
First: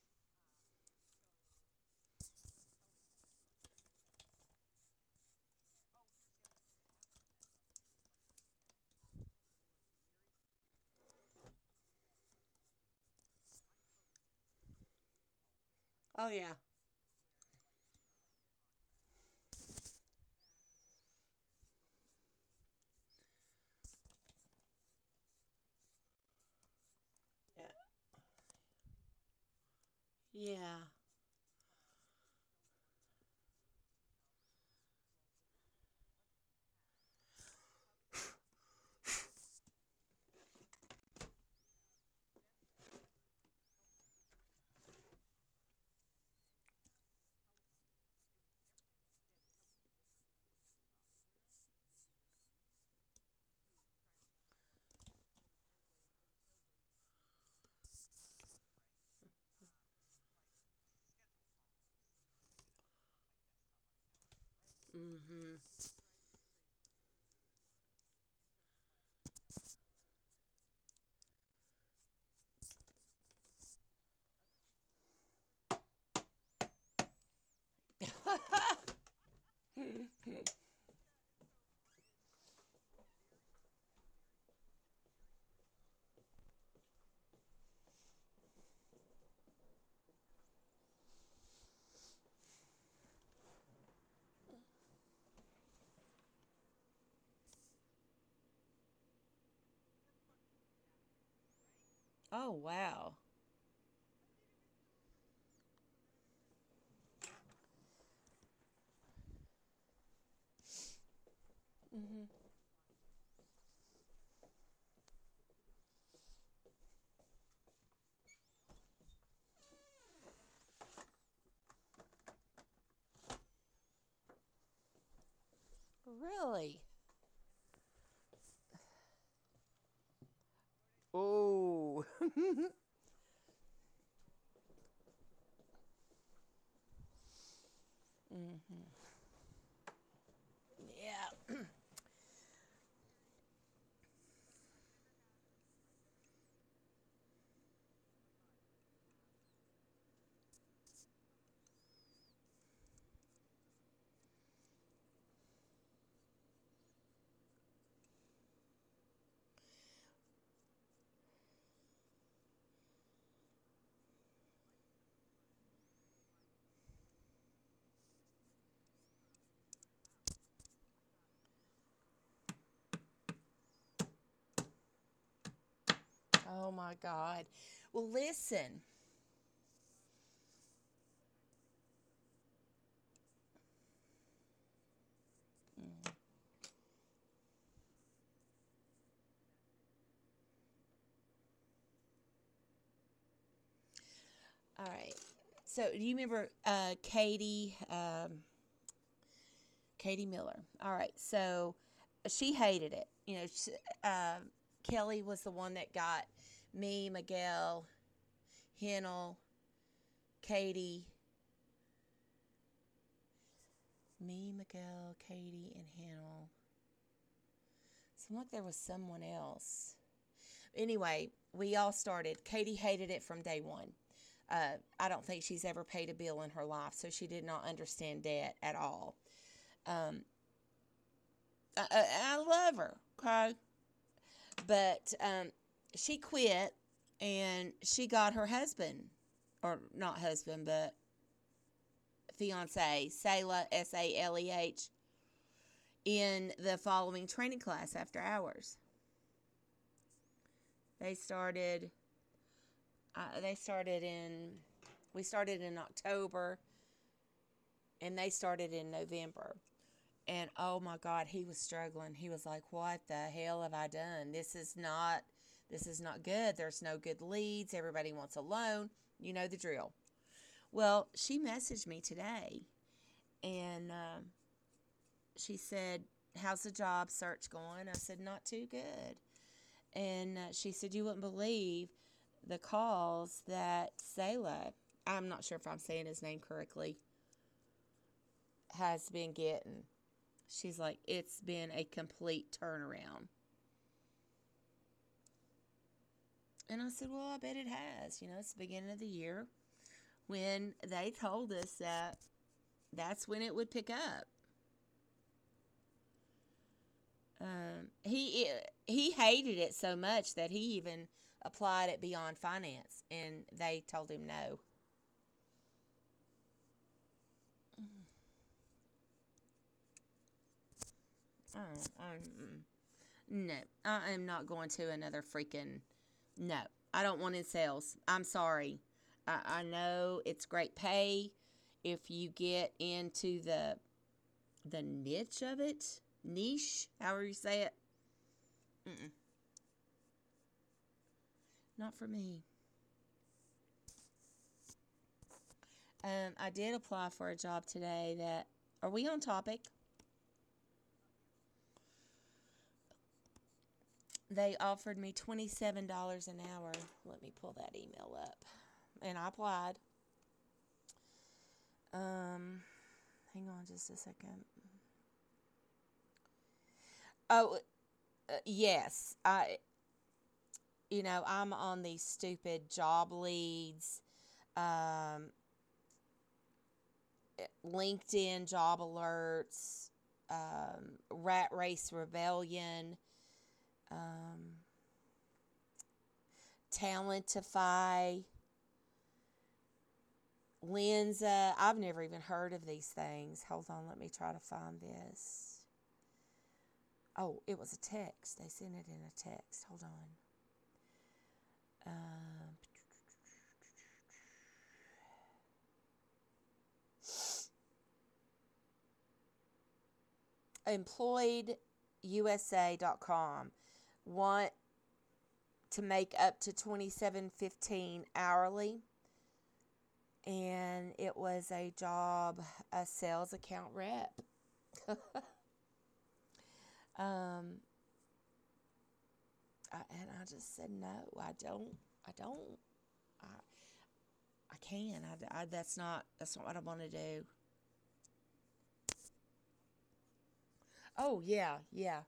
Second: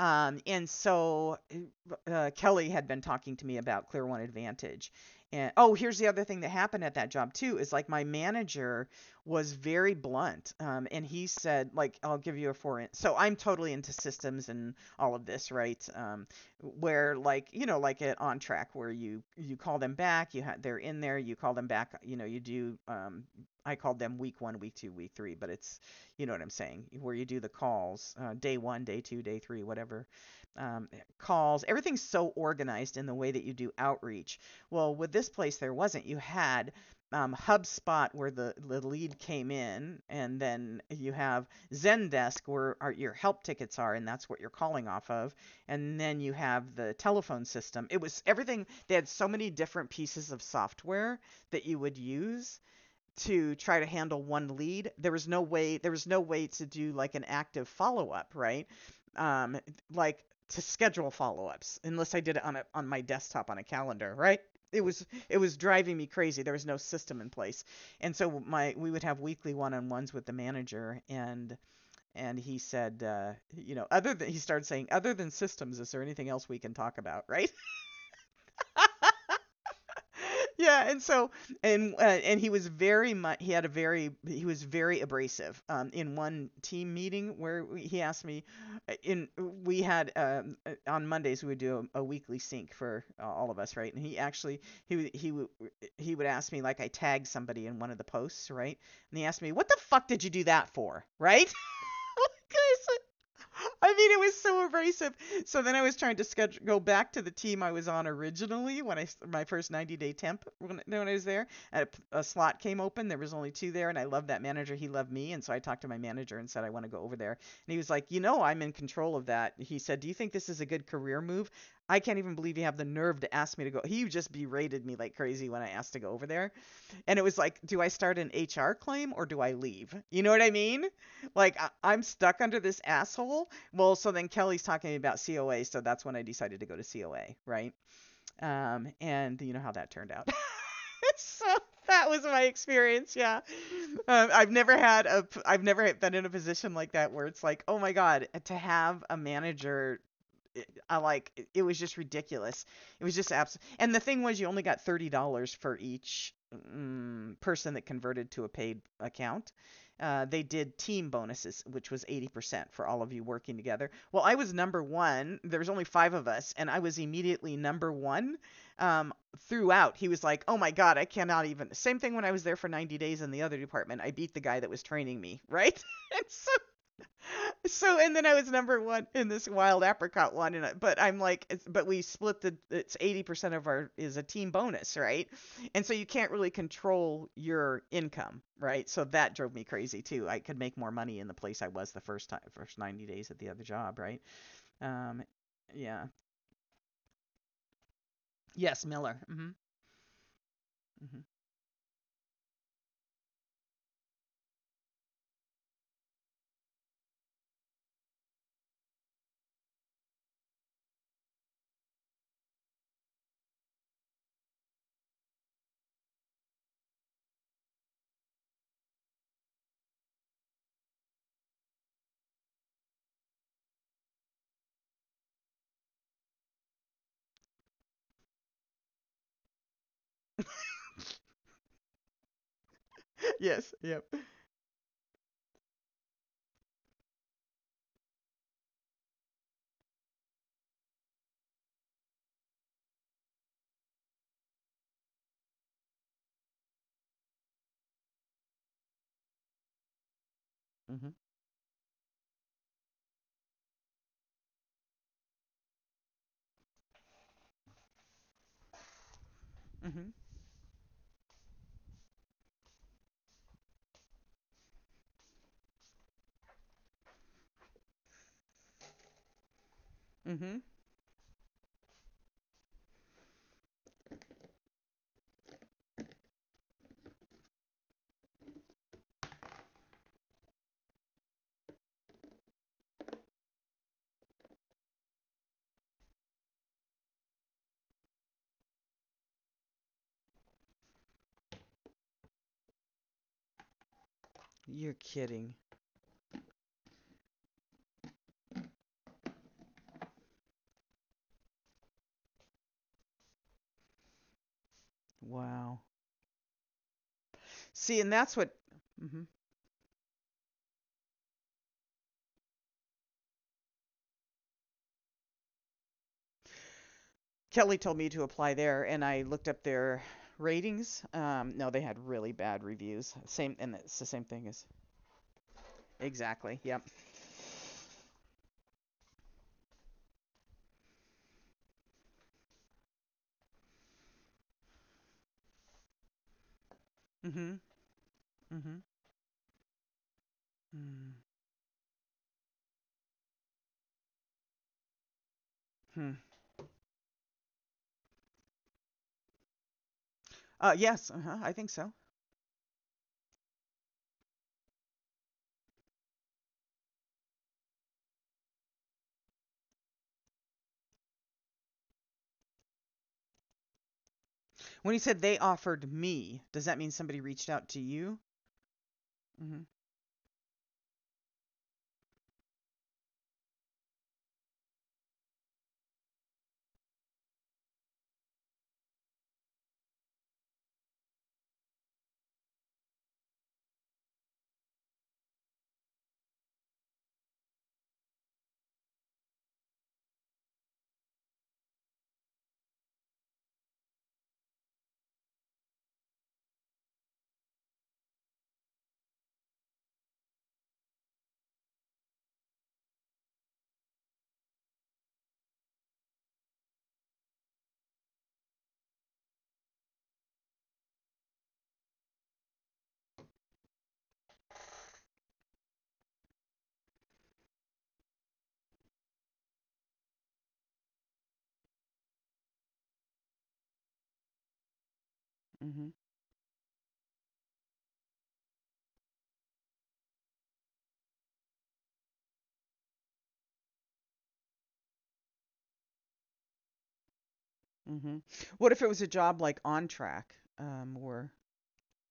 Speaker 1: And so Kelly had been talking to me about Clear One Advantage. And oh, here's the other thing that happened at that job too is like my manager was very blunt. And he said, like, I'll give you a four inch. So I'm totally into systems and all of this, right?
Speaker 2: Oh yeah.
Speaker 1: Where like, you know, like at on track where you call them back, they're in there, you call them back, you know, you do, I called them week one, week two, week three, but it's you know what I'm saying, where you do the
Speaker 2: Yeah.
Speaker 1: calls, day one, day two, day three, whatever,
Speaker 2: Yeah.
Speaker 1: calls. Everything's so organized in the way that you do outreach. Well, with this place, there wasn't. You had HubSpot where the lead came in, and then you have Zendesk where your help tickets are, and that's what you're calling off of. And then you have the telephone system. It was everything. They had so many different pieces of software that you would use to try to handle one lead. There was no way to do like an active follow up, right? Um, like to schedule follow ups unless I did it on a on my desktop on a calendar, right? It was
Speaker 2: Mhm.
Speaker 1: driving me crazy. There was no system in place, and so my we would have weekly one on ones with the manager, and he said, you know, other than he started saying, other than systems, is there anything else we can talk about, right? Yeah, and so and he was very much he was very abrasive. In one team meeting where we, he asked me, in we had on Mondays we would do a weekly sync for all of us, right? And he actually he would- he would he would ask me like I tagged somebody in one of the posts, right? And he asked me, "What the fuck did you do that for?" Right?
Speaker 2: Oh
Speaker 1: Like,
Speaker 2: wow.
Speaker 1: I mean, it was so abrasive. So then I was trying to schedule go back to the team I was on originally when I my first 90-day temp when I was there. A, a
Speaker 2: Mhm.
Speaker 1: slot came open. There was only two there, and I loved that manager. He loved me, and so I talked to my manager and said I want to go over there. And he was like, you know, I'm in control of that. He said, do you think this is a good career move? I can't even believe you have the nerve to ask me to go. He just berated me like crazy when I asked to go over there.
Speaker 2: Really?
Speaker 1: And it was like, do I start an HR claim or do I leave? You know what I mean? Like, I'm
Speaker 2: Oh.
Speaker 1: stuck under this asshole. Well, so then Kelly's talking about COA. So that's when I decided to go to COA, right?
Speaker 2: Mhm.
Speaker 1: And you know how that turned out. So
Speaker 2: Yeah.
Speaker 1: that was my experience. Yeah. I've never had I've never been in a position like that where it's like, oh my God, to have a manager I like it was just ridiculous. It was just abs. And the thing was, you only got $30 for each person that converted to a paid account. They did team bonuses, which was 80% for all of you working together. Well, I was number one. There was only five of us, and I was immediately number one um, throughout. He was like, "Oh my god, I cannot even." Same thing when I was there for 90 days in the other department. I beat the guy that was training me, right? and so
Speaker 2: Oh my God.
Speaker 1: so
Speaker 2: Well,
Speaker 1: and then I was
Speaker 2: listen.
Speaker 1: number one in this wild apricot one, and I'm like, but we split the it's 80% of our is a team bonus, right? And so you can't really control your income, right? So that drove me crazy too. I could make more money in the place I was the first time, first 90 days at the other job, right?
Speaker 2: All right.
Speaker 1: Um,
Speaker 2: So do
Speaker 1: yeah,
Speaker 2: you remember Katie
Speaker 1: yes, Miller. Hmm.
Speaker 2: Miller? All right.
Speaker 1: Hmm.
Speaker 2: So she hated it. You know, uh, Kelly was the one that got me, Miguel, Hennel, Katie, me, Miguel, Katie, and Hennel. Seemed like there was someone else. Anyway, we all started. Katie hated it from day one. I don't think she's ever paid a bill in her life, so she did not understand debt at all. Um, I love her, okay?
Speaker 1: Yes, yep.
Speaker 2: But she quit and she got her husband, or not husband, but fiance, Saleh, S A L E H, in the following training class after hours.
Speaker 1: Hmm.
Speaker 2: They started. They started in. We started in October, and they started in November.
Speaker 1: Hmm.
Speaker 2: And oh my God, he was struggling. He was like, "What the hell have I done? This is not good. There's no good leads. Everybody wants a loan. You know the drill."
Speaker 1: Hmm.
Speaker 2: Well, she messaged me today and she said, "How's the job search going?" I said, "Not too good." And she said, "You wouldn't believe the calls that Selah," I'm not sure if I'm saying his name correctly, "has been getting." She's like, "It's been a complete turnaround."
Speaker 1: You're kidding.
Speaker 2: And I said, "Well, I bet it has. You know, it's the beginning of the year when they told us that that's when it would pick up."
Speaker 1: Wow.
Speaker 2: Um,
Speaker 1: See, and that's
Speaker 2: he
Speaker 1: what.
Speaker 2: he
Speaker 1: Hmm.
Speaker 2: hated it so much that he even applied at Beyond Finance, and they told him no.
Speaker 1: Kelly told me to apply there, and I looked up their ratings. No,
Speaker 2: Oh,
Speaker 1: they had really
Speaker 2: um,
Speaker 1: bad reviews. Same,
Speaker 2: no,
Speaker 1: and it's the
Speaker 2: I
Speaker 1: same
Speaker 2: am
Speaker 1: thing
Speaker 2: not
Speaker 1: as
Speaker 2: going to another freaking.
Speaker 1: exactly.
Speaker 2: No,
Speaker 1: Yep.
Speaker 2: I don't want in sales. I'm sorry. I know it's great pay if you get into the niche of it, niche, however you
Speaker 1: Mhm.
Speaker 2: say it.
Speaker 1: Mhm.
Speaker 2: Mm-mm.
Speaker 1: Mm.
Speaker 2: Not for me.
Speaker 1: Hmm.
Speaker 2: I did apply for a job today that, are we on topic?
Speaker 1: Yes. Uh-huh, I think so.
Speaker 2: They offered me $27 an hour. Let me pull that email up. And I applied. Um, Hang on just a second.
Speaker 1: When you said they offered me, does that mean somebody reached
Speaker 2: Oh,
Speaker 1: out to you?
Speaker 2: yes.
Speaker 1: Mhm.
Speaker 2: I'm on these stupid job leads, um, LinkedIn job alerts, Rat Race Rebellion, um, Talentify. Linza, I've never even heard of these things. Hold on, let me try to find this. Oh, it was a text. They sent it in a text. Hold on. Um Employed U S A dot com. Want to make up to 27.15 hourly, and it was a job, a sales account rep.
Speaker 1: Mhm.
Speaker 2: um and I just said no. I don't I don't I, I can. That's not what I want to do.
Speaker 1: Mhm. What if it was a job like on track?
Speaker 2: Oh,
Speaker 1: Or
Speaker 2: yeah, yeah.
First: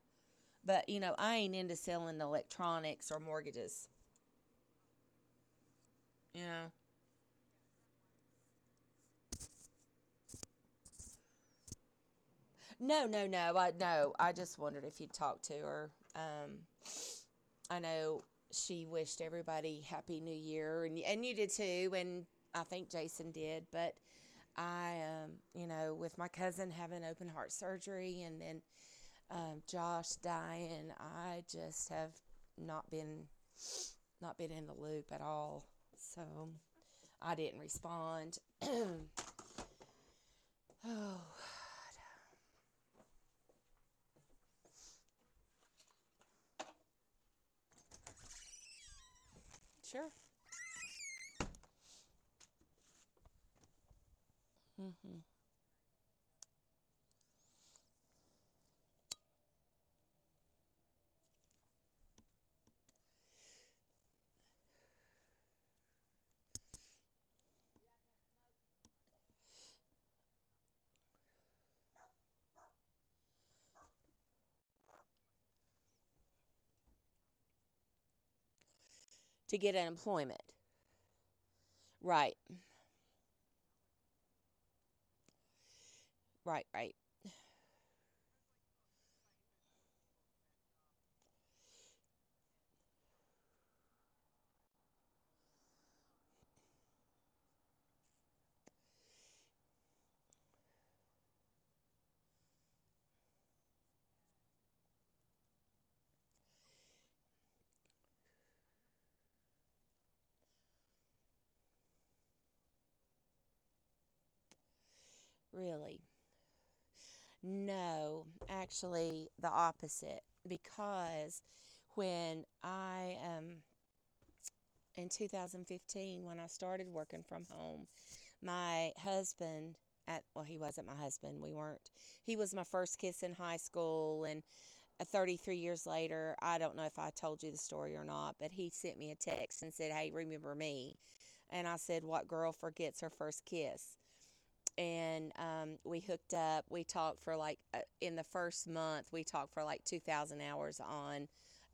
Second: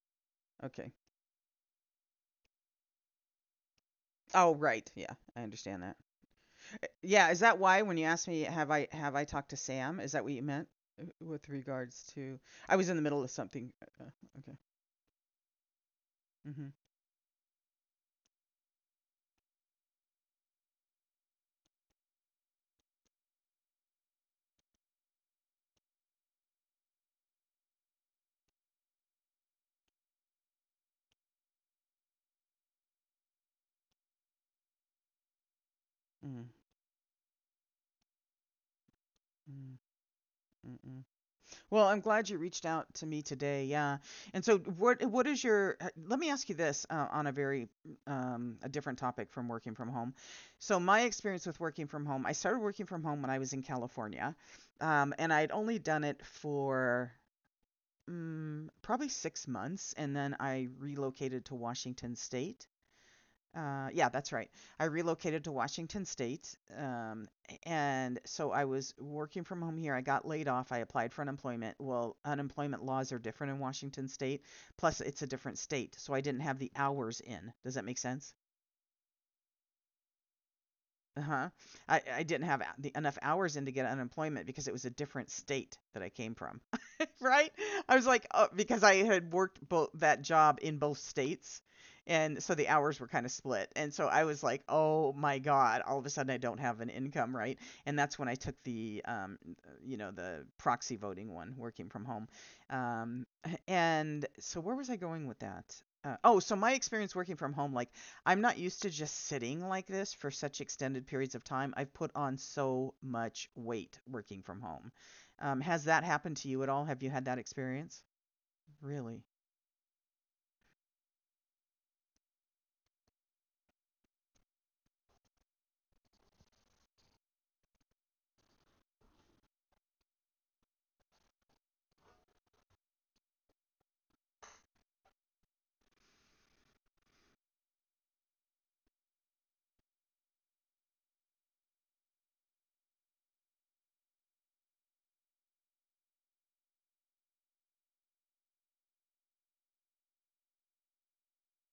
Speaker 2: But,
Speaker 1: okay.
Speaker 2: you know, I ain't into selling electronics or mortgages,
Speaker 1: Oh, right. Yeah, I understand that.
Speaker 2: you know.
Speaker 1: Yeah, is that why when you asked me have I talked to Sam, is that what you meant with regards to I was in the
Speaker 2: No,
Speaker 1: middle
Speaker 2: no,
Speaker 1: of
Speaker 2: no. I
Speaker 1: something.
Speaker 2: no, I just
Speaker 1: Okay.
Speaker 2: wondered if you'd talk to her. Um,
Speaker 1: Mhm.
Speaker 2: I know she wished everybody happy New Year, and you did too, and I think Jason did. But with my cousin having open heart surgery, and then Josh dying, I just have not been not been in the loop at all. So
Speaker 1: Mm.
Speaker 2: I didn't respond.
Speaker 1: Mm. Mm-mm.
Speaker 2: Oh,
Speaker 1: Well, I'm glad you reached out to me today. Yeah. And so what is your let me ask you this on a very a different topic from working from
Speaker 2: sure.
Speaker 1: home. So my experience with working from home, I started working from home when I was in California.
Speaker 2: Hmm.
Speaker 1: And I'd only done it for Mm, probably 6 months, and then I relocated to Washington State. Yeah, that's right. I relocated to Washington State, and so I was working from home here. I got laid off. I applied for unemployment. Well, unemployment laws are different in Washington State, plus it's a different state, so I didn't have the hours in. Does that make sense?
Speaker 2: To get unemployment.
Speaker 1: Uh-huh. I
Speaker 2: Right,
Speaker 1: didn't have enough hours in to get unemployment because it was a different state that I came from.
Speaker 2: right, right.
Speaker 1: Right? I was like, oh, because I had worked both that job in both states, and so the hours were kind of split. And so I was like, oh my god, all of a sudden I don't have an income, right? And that's when I took you know, the proxy voting one, working from home. Um, and so where was I going with that? Oh, so my experience working from home, like I'm not used to just sitting like this for such extended periods of time. I've put on so much weight working from home. Has
Speaker 2: Really.
Speaker 1: that happened to you at all? Have you had that experience?
Speaker 2: No, actually,
Speaker 1: Really?
Speaker 2: the opposite. Because when I in 2015, when I started working from home, my husband, well, he wasn't my husband. We weren't. He was my first kiss in high school, and 33 years later, I don't know if I told you the story or not, but he sent me a text and said, "Hey, remember me?" And I said, "What girl forgets her first kiss?" And we hooked up. We talked for like, In the first month, we talked for like 2,000 hours on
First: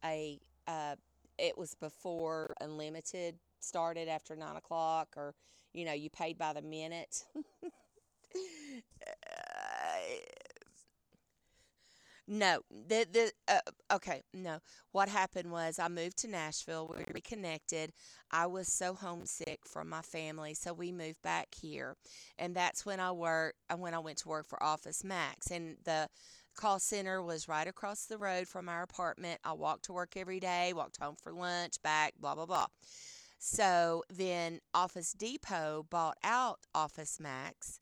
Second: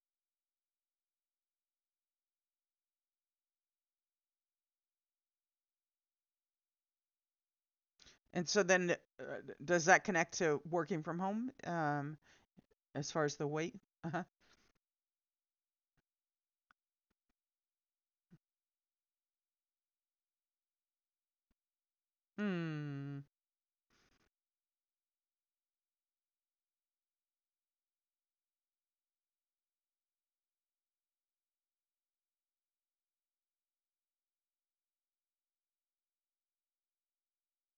Speaker 2: a, uh, it was before Unlimited started after 9 o'clock, or, you paid by the minute.
Speaker 1: And so then, does that connect
Speaker 2: uh,
Speaker 1: to working from home,
Speaker 2: No,
Speaker 1: as far
Speaker 2: the
Speaker 1: as the weight?
Speaker 2: okay,
Speaker 1: Uh-huh.
Speaker 2: no. What happened was I moved to Nashville. We reconnected. I was so homesick from my family, so we moved back here, and that's when I
Speaker 1: Hmm.
Speaker 2: work. uh, When I went to work for Office Max, and the call center was right across the road from our apartment. I walked to work every day, walked home for lunch, back, blah blah blah. So then Office Depot bought out Office Max,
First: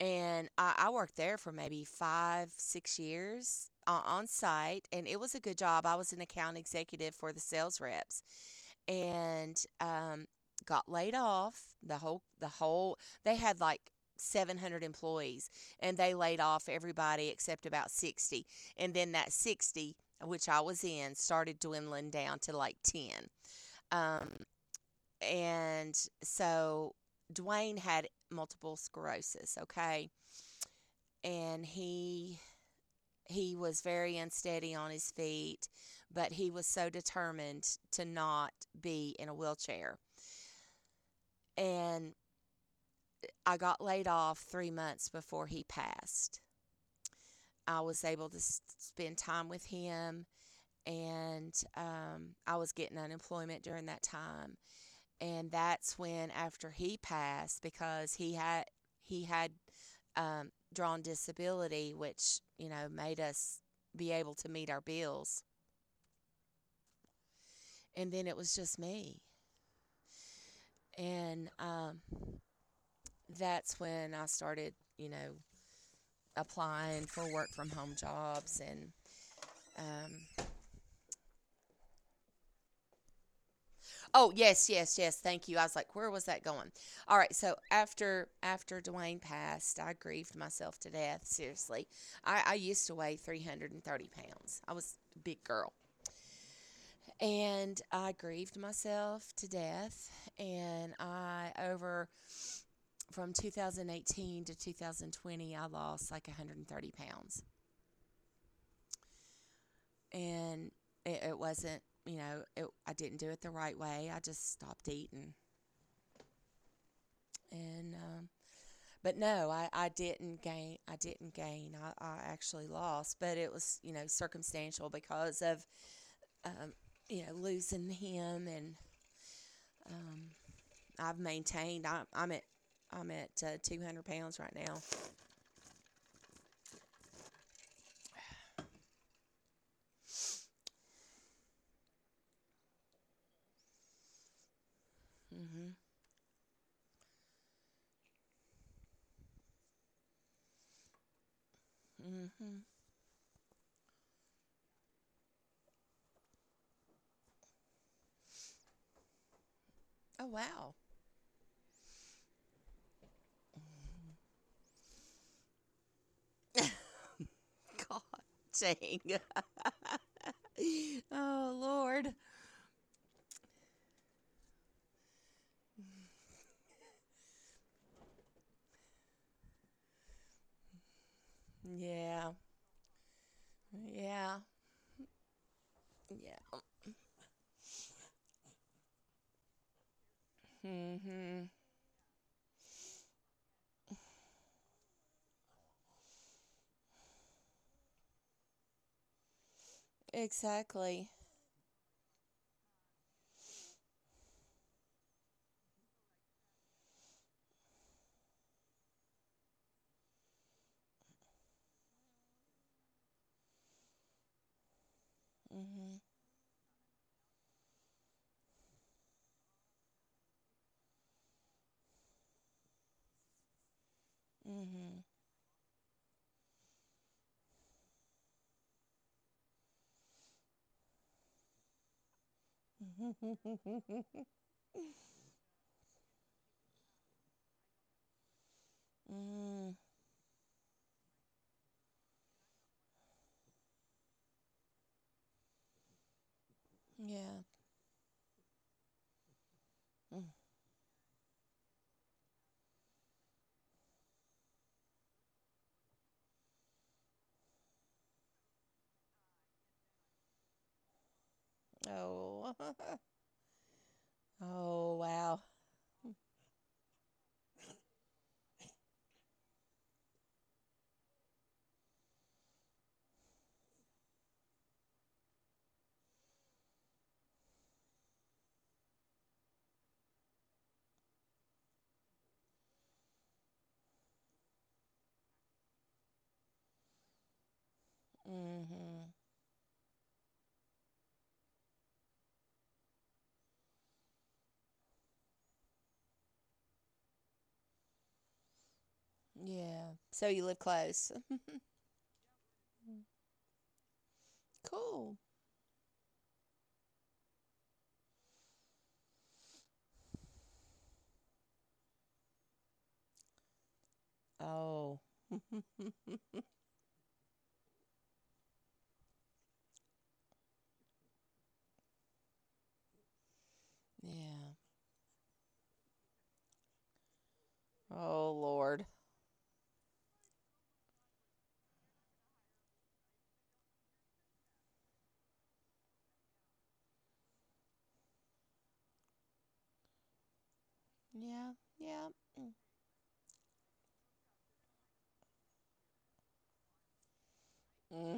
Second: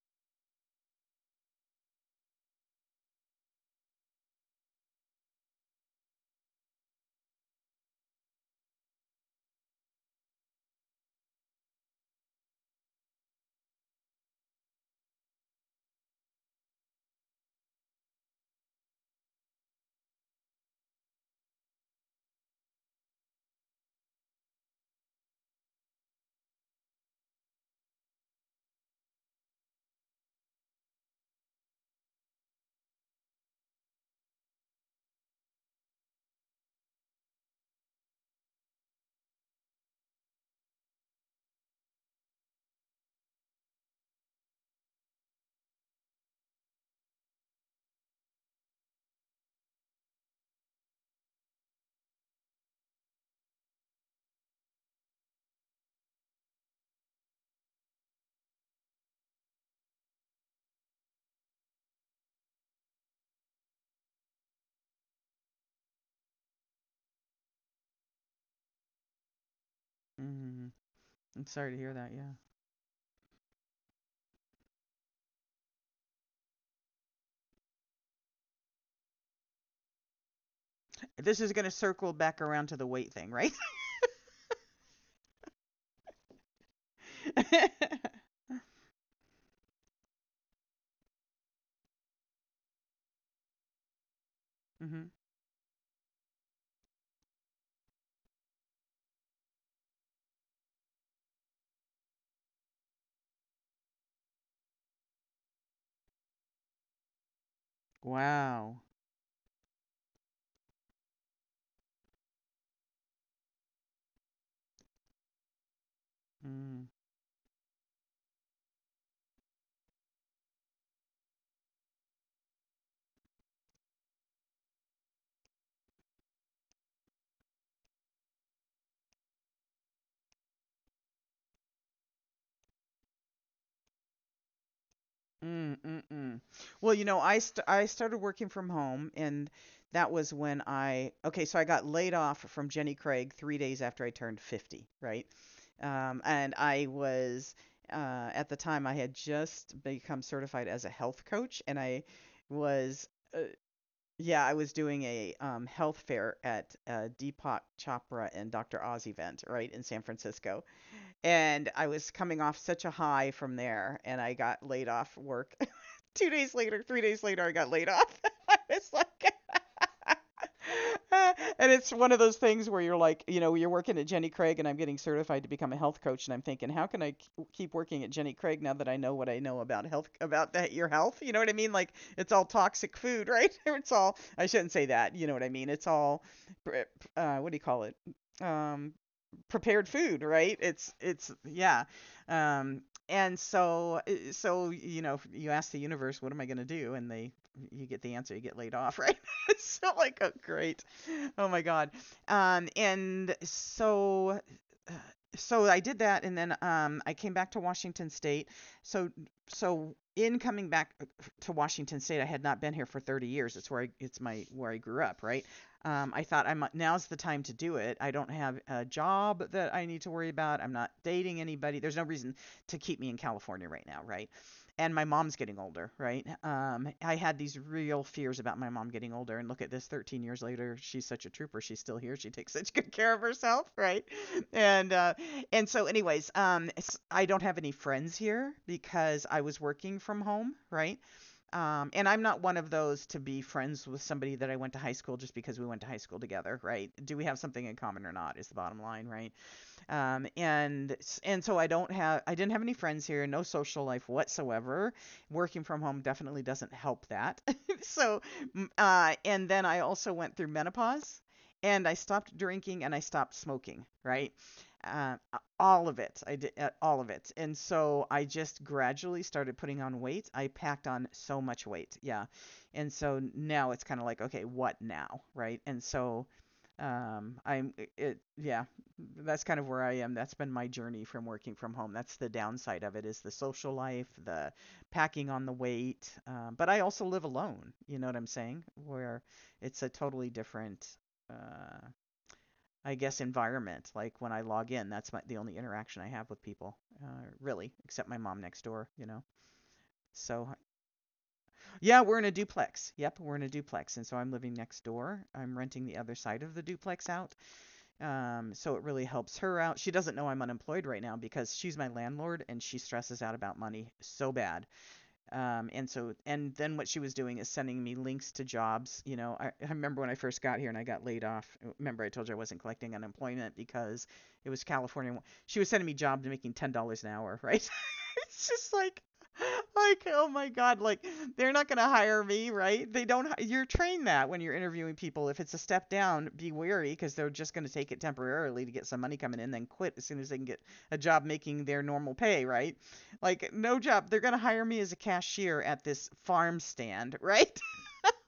Speaker 2: and I worked there for maybe 5, 6 years, on site, and it was a good job. I was an account executive for the sales reps, and got laid off. They had like 700 employees, and they laid off everybody except about 60. And then that 60, which I was in, started dwindling down to like 10. Um, and so Dwayne had multiple sclerosis, okay? And he was very unsteady on his feet, but he was so determined to not be in a wheelchair. And I got laid off 3 months before he passed. I was able to spend time with him, and I was getting unemployment during that time. And that's when, after he passed, because he had drawn disability, which made us be able to meet our bills, and then it was just me.
Speaker 1: Mm. I'm
Speaker 2: And
Speaker 1: sorry to hear
Speaker 2: um,
Speaker 1: that. Yeah.
Speaker 2: that's when I started, applying for work from home jobs and. Um,
Speaker 1: This is going to circle back around to the weight thing, right?
Speaker 2: oh, yes, yes, yes. Thank you. I was like, where was that going? All right. So after Dwayne passed, I grieved myself to death. Seriously, I used to weigh 330 pounds. I was
Speaker 1: Hmm.
Speaker 2: a big girl, and I grieved myself to death. And I over From 2018 to 2020, I lost like 130 pounds.
Speaker 1: Wow.
Speaker 2: And it wasn't, I didn't do it the right way. I just stopped eating.
Speaker 1: Mm.
Speaker 2: And, but no, I didn't gain. I didn't gain. I actually lost, but it was, circumstantial because of, um, losing him. And um, I've maintained. I'm at 200 pounds right now.
Speaker 1: Mm, mm, mm. Well, you know, I started working from home, and that was when I okay, so I got laid off from Jenny Craig 3 days after I turned 50, right?
Speaker 2: Hmm.
Speaker 1: And I was at the time I had just become certified as a health coach, and I
Speaker 2: Hmm.
Speaker 1: was uh, yeah, I was doing a health fair at Deepak Chopra and Dr. Oz event, right, in San
Speaker 2: Oh,
Speaker 1: Francisco.
Speaker 2: wow.
Speaker 1: And I was coming off such a high from there, and I got laid off work 2 days later, 3 days later, I got laid
Speaker 2: God
Speaker 1: off. I was
Speaker 2: dang.
Speaker 1: like, uh,
Speaker 2: Oh,
Speaker 1: and it's one of
Speaker 2: Lord.
Speaker 1: those things where you're like, you know, you're working at Jenny Craig, and I'm getting certified to become a health coach, and I'm thinking, how can I keep working at Jenny Craig now that I know what I know about health, about that your health? You know what I mean? Like, it's
Speaker 2: Yeah.
Speaker 1: all toxic food, right? It's all. I
Speaker 2: Yeah.
Speaker 1: shouldn't say that. You know what I mean? It's all.
Speaker 2: Yeah.
Speaker 1: What do you call it? Um, Prepared food, right? It's
Speaker 2: Mhm.
Speaker 1: yeah. Um and so so you know, you ask the universe, what am I going to do? And they you get the answer, you get laid off, right? So like, oh great.
Speaker 2: Exactly.
Speaker 1: Oh my god. And so so I did that, and then I came back to Washington State. So, so in coming back to Washington State, I had not been here for 30 years. It's where I, it's my where I grew up, right?
Speaker 2: Mhm.
Speaker 1: I thought I'm now's the time to do it. I don't have a job that I need to worry about. I'm not dating anybody. There's no reason to keep me in California right now, right? And my
Speaker 2: Mhm.
Speaker 1: mom's getting older, right? I had these real fears about my mom getting older, and look at this, 13 years later, she's such a trooper. She's still here. She takes such good care of herself, right?
Speaker 2: Mhm.
Speaker 1: And uh, and so, anyways, I don't have any friends here because I was working from home, right? And I'm not one of those to be friends with somebody that I went to high school just because we went to high school together, right? Do we have
Speaker 2: Yeah.
Speaker 1: something in common or not? Is the bottom line, right? um,
Speaker 2: Mm.
Speaker 1: and and so I didn't have any friends here, no social life whatsoever. Working from home definitely doesn't help that. So and then I also went through menopause, and I stopped
Speaker 2: Oh.
Speaker 1: drinking and I stopped smoking. Right,
Speaker 2: Oh,
Speaker 1: uh,
Speaker 2: wow.
Speaker 1: all of it. I did all of it, and so I just gradually started putting on weight. I packed on so much weight, yeah, and so now it's kind of like okay, what now, right? And so I'm it yeah that's kind of where I am. That's been my journey from working from home. That's the downside of it is the social life, the packing on the weight. But I also live alone. You know what I'm saying? Where
Speaker 2: Mhm.
Speaker 1: it's a totally different, uh, I guess, environment. Like when I log in, that's my, the only interaction I have with people, really, except my mom next door. You know.
Speaker 2: Yeah. So
Speaker 1: So
Speaker 2: you live close.
Speaker 1: yeah, we're in a duplex. Yep, we're in a duplex, and so I'm living next door.
Speaker 2: Cool.
Speaker 1: I'm renting the other side of the duplex out. So it really helps her out. She doesn't know I'm unemployed right now because she's my landlord and she stresses out about money so bad.
Speaker 2: Oh.
Speaker 1: And so, and then what she was doing is sending me links to jobs. You know, I remember when I first got here and I got laid off. Remember, I told you I wasn't collecting unemployment because it
Speaker 2: Yeah.
Speaker 1: was California. She was sending me jobs making $10 an hour, right?
Speaker 2: Oh,
Speaker 1: It's just
Speaker 2: Lord.
Speaker 1: like oh my god like they're not going to hire me right they don't you're trained that when you're interviewing people if it's a step down be wary because they're just going to take it temporarily to get some money coming in then quit as soon as they can get a job
Speaker 2: Yeah.
Speaker 1: making their normal
Speaker 2: Yeah.
Speaker 1: pay right like no job they're going to hire me as a cashier at this farm stand right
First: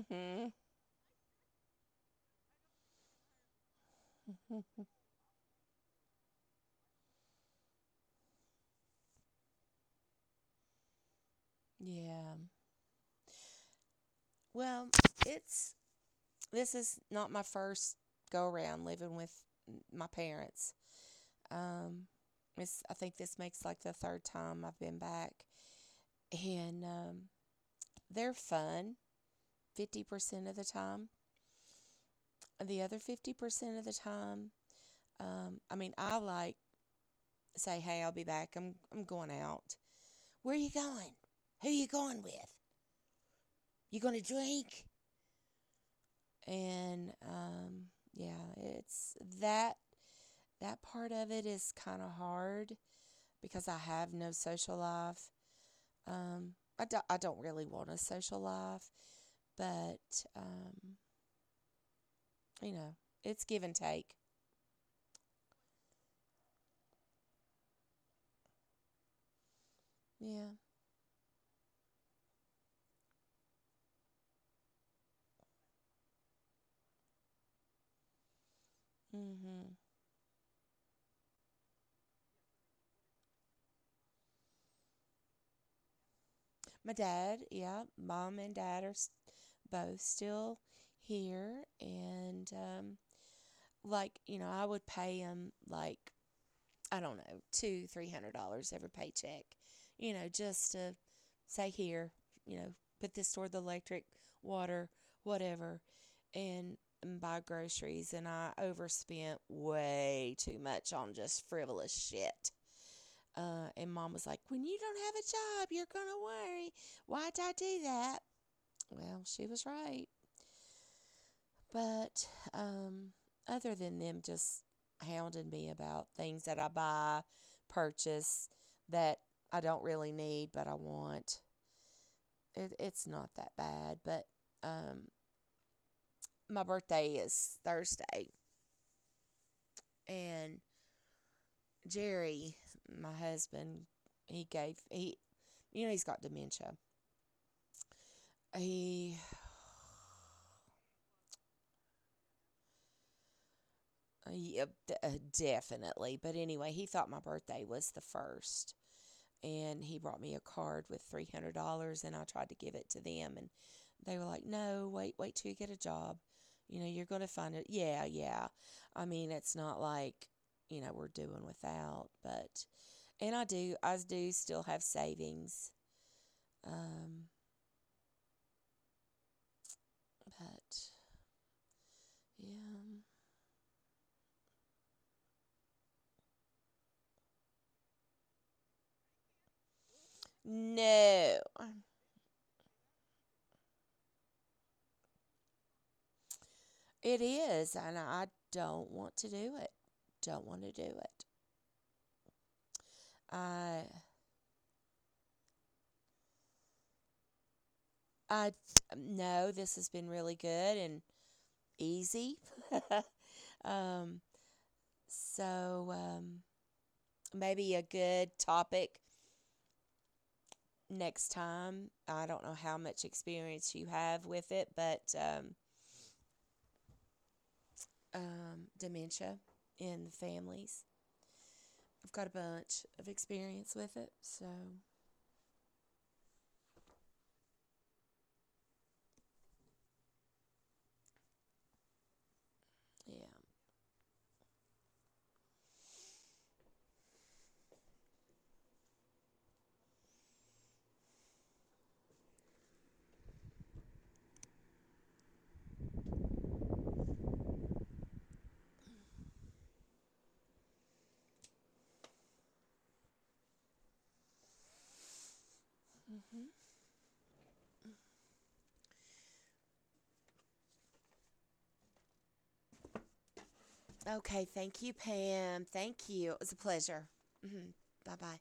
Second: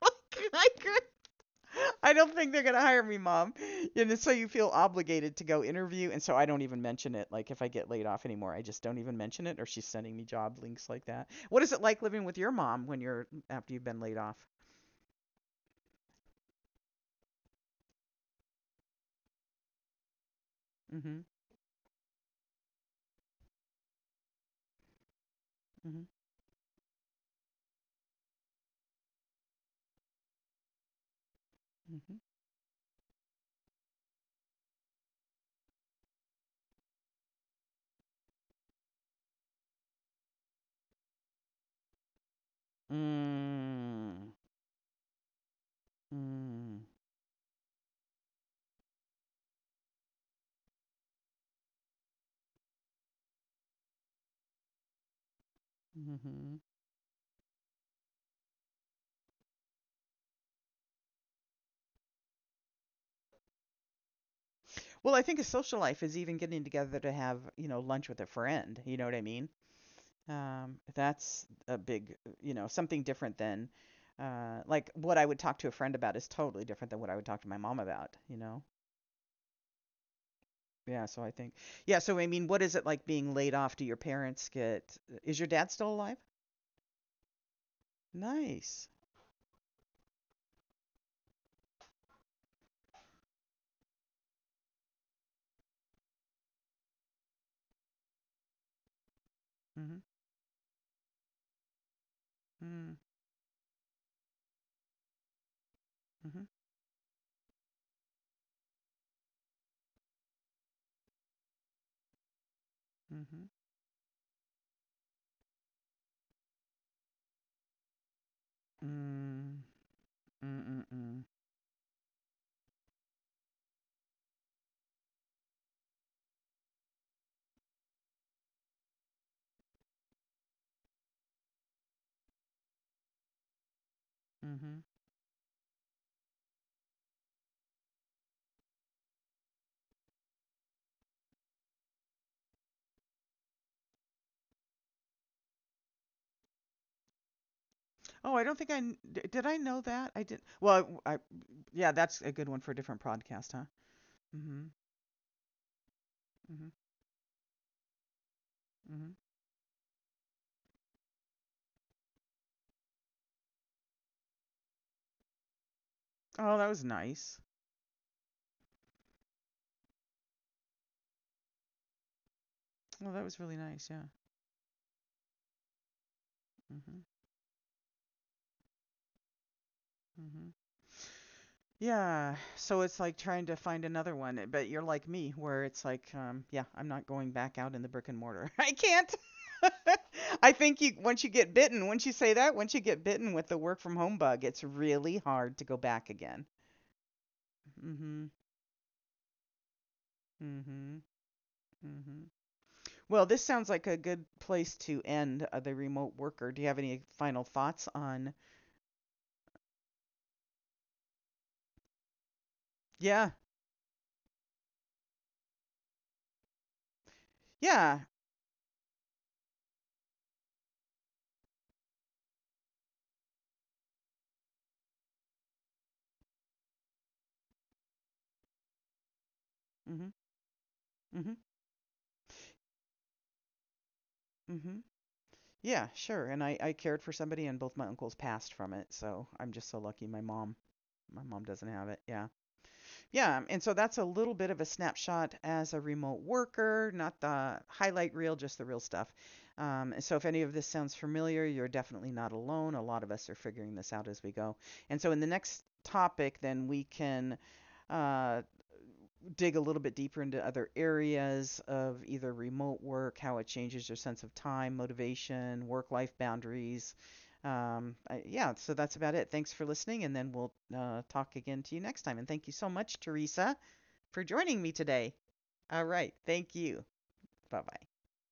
Speaker 1: like I don't think they're gonna hire me, mom. And so you feel obligated to go interview, and so I don't even mention it. Like if I get laid off anymore, I just don't even mention it, or she's sending me job links like that. What is it like living
Speaker 2: Yeah.
Speaker 1: with your mom when you're after you've been laid off?
Speaker 2: Well, it's this is not my first go around living with my parents.
Speaker 1: Mm-hmm.
Speaker 2: Um, I think this makes like the third time I've been back,
Speaker 1: Mm-hmm.
Speaker 2: and they're fun 50% of the time. The other 50% of the time, I mean, I like say, "Hey, I'll be back. I'm going out. Where are you going? Who are you going with? You going to
Speaker 1: Mm-hmm. Mm.
Speaker 2: drink?"
Speaker 1: Mm.
Speaker 2: And yeah, it's that that part of it is kind of hard because I have no social life. Um,
Speaker 1: Mm-hmm.
Speaker 2: I don't really want a social life, but, um, you know, it's give and take.
Speaker 1: Well, I think a social life is even getting together to have, you know, lunch with a friend. You know what I mean?
Speaker 2: Yeah.
Speaker 1: That's a big, you know, something different than, like what I would talk to a friend about is totally different than what I would talk to my mom about, you know?
Speaker 2: Mm-hmm.
Speaker 1: Yeah, so I think, yeah, so I mean, what is it like being laid off? Do your parents get, is your dad still alive?
Speaker 2: My dad, yeah, mom and dad
Speaker 1: Nice.
Speaker 2: are both still here, and I would pay him, like, I don't know, two, $300 every paycheck,
Speaker 1: Mm-hmm.
Speaker 2: just to say here, you know,
Speaker 1: Mm,
Speaker 2: put this toward the electric, water, whatever,
Speaker 1: mm-hmm.
Speaker 2: and, and buy groceries. And I overspent way too much on just frivolous shit.
Speaker 1: Mm-hmm.
Speaker 2: And mom was like, "When you don't have a job, you're going to worry. Why'd I do that?" Well, she
Speaker 1: Mm,
Speaker 2: was right.
Speaker 1: mm, mm,
Speaker 2: But um, other than them just hounding me about things that I buy, purchase, that I don't really need but I want, it's not that bad. But
Speaker 1: mm-hmm.
Speaker 2: um, my birthday is Thursday. And Jerry, my husband, he gave he, you know, he's got dementia.
Speaker 1: Oh, I don't think I,
Speaker 2: He.
Speaker 1: did I know that? I did. Well, yeah, that's a good one for a different podcast, huh? Mm-hmm.
Speaker 2: Yeah, uh, definitely. But
Speaker 1: Mm-hmm.
Speaker 2: anyway, he thought my birthday was the first.
Speaker 1: Mm-hmm.
Speaker 2: And he brought me a card with $300, and I tried to give it to them, and they were like, "No, wait, wait till you get a job.
Speaker 1: Oh, that
Speaker 2: You
Speaker 1: was
Speaker 2: know, you're going to
Speaker 1: nice.
Speaker 2: find it." Yeah, yeah. I mean, it's not like, we're doing without, but
Speaker 1: Well, that
Speaker 2: and
Speaker 1: was
Speaker 2: I
Speaker 1: really
Speaker 2: do
Speaker 1: nice.
Speaker 2: I
Speaker 1: Yeah.
Speaker 2: do still have savings.
Speaker 1: Hmm.
Speaker 2: Um,
Speaker 1: Hmm.
Speaker 2: but
Speaker 1: Yeah. So it's
Speaker 2: yeah.
Speaker 1: like trying to find another one, eh, but you're like me, where it's like, yeah, I'm not going back out in the brick and mortar. I can't. I think you once you get
Speaker 2: No.
Speaker 1: bitten, once you say that, once you get bitten with the work from home bug, it's really hard to go back again.
Speaker 2: It is, and I
Speaker 1: Mm-hmm.
Speaker 2: don't want to do it. Don't want to do
Speaker 1: Mm-hmm.
Speaker 2: it.
Speaker 1: Mm-hmm. Well, this sounds
Speaker 2: I
Speaker 1: like a good place to end the remote worker. Do you have any final thoughts on?
Speaker 2: I No, this has been really good and easy.
Speaker 1: Yeah.
Speaker 2: um, so, maybe a
Speaker 1: Yeah.
Speaker 2: good topic next time. I don't know how much experience you have with it, but dementia in the
Speaker 1: Mm-hmm.
Speaker 2: families.
Speaker 1: Mm-hmm.
Speaker 2: I've got a bunch of experience with it. So,
Speaker 1: Mm-hmm. Yeah, sure. And I cared for somebody, and both my uncles passed from it. So I'm just so lucky. My mom doesn't have it. Yeah,
Speaker 2: yeah.
Speaker 1: yeah. And so that's a little bit of a snapshot as a remote worker, not the highlight reel, just the real stuff. So if any of this sounds familiar, you're definitely not alone. A lot of us are figuring this out as we go. And so in the next topic, then we can uh, dig a little bit deeper into other areas of either remote work, how it changes your sense of time, motivation, work life
Speaker 2: Mhm.
Speaker 1: boundaries. Yeah, so that's about it. Thanks for listening, and then we'll talk again to you next time. And thank you so much, Teresa, for
Speaker 2: Okay.
Speaker 1: joining me
Speaker 2: Thank you,
Speaker 1: today.
Speaker 2: Pam.
Speaker 1: All
Speaker 2: Thank
Speaker 1: right.
Speaker 2: you. It was a
Speaker 1: Thank you.
Speaker 2: pleasure.
Speaker 1: Bye bye.
Speaker 2: Bye bye.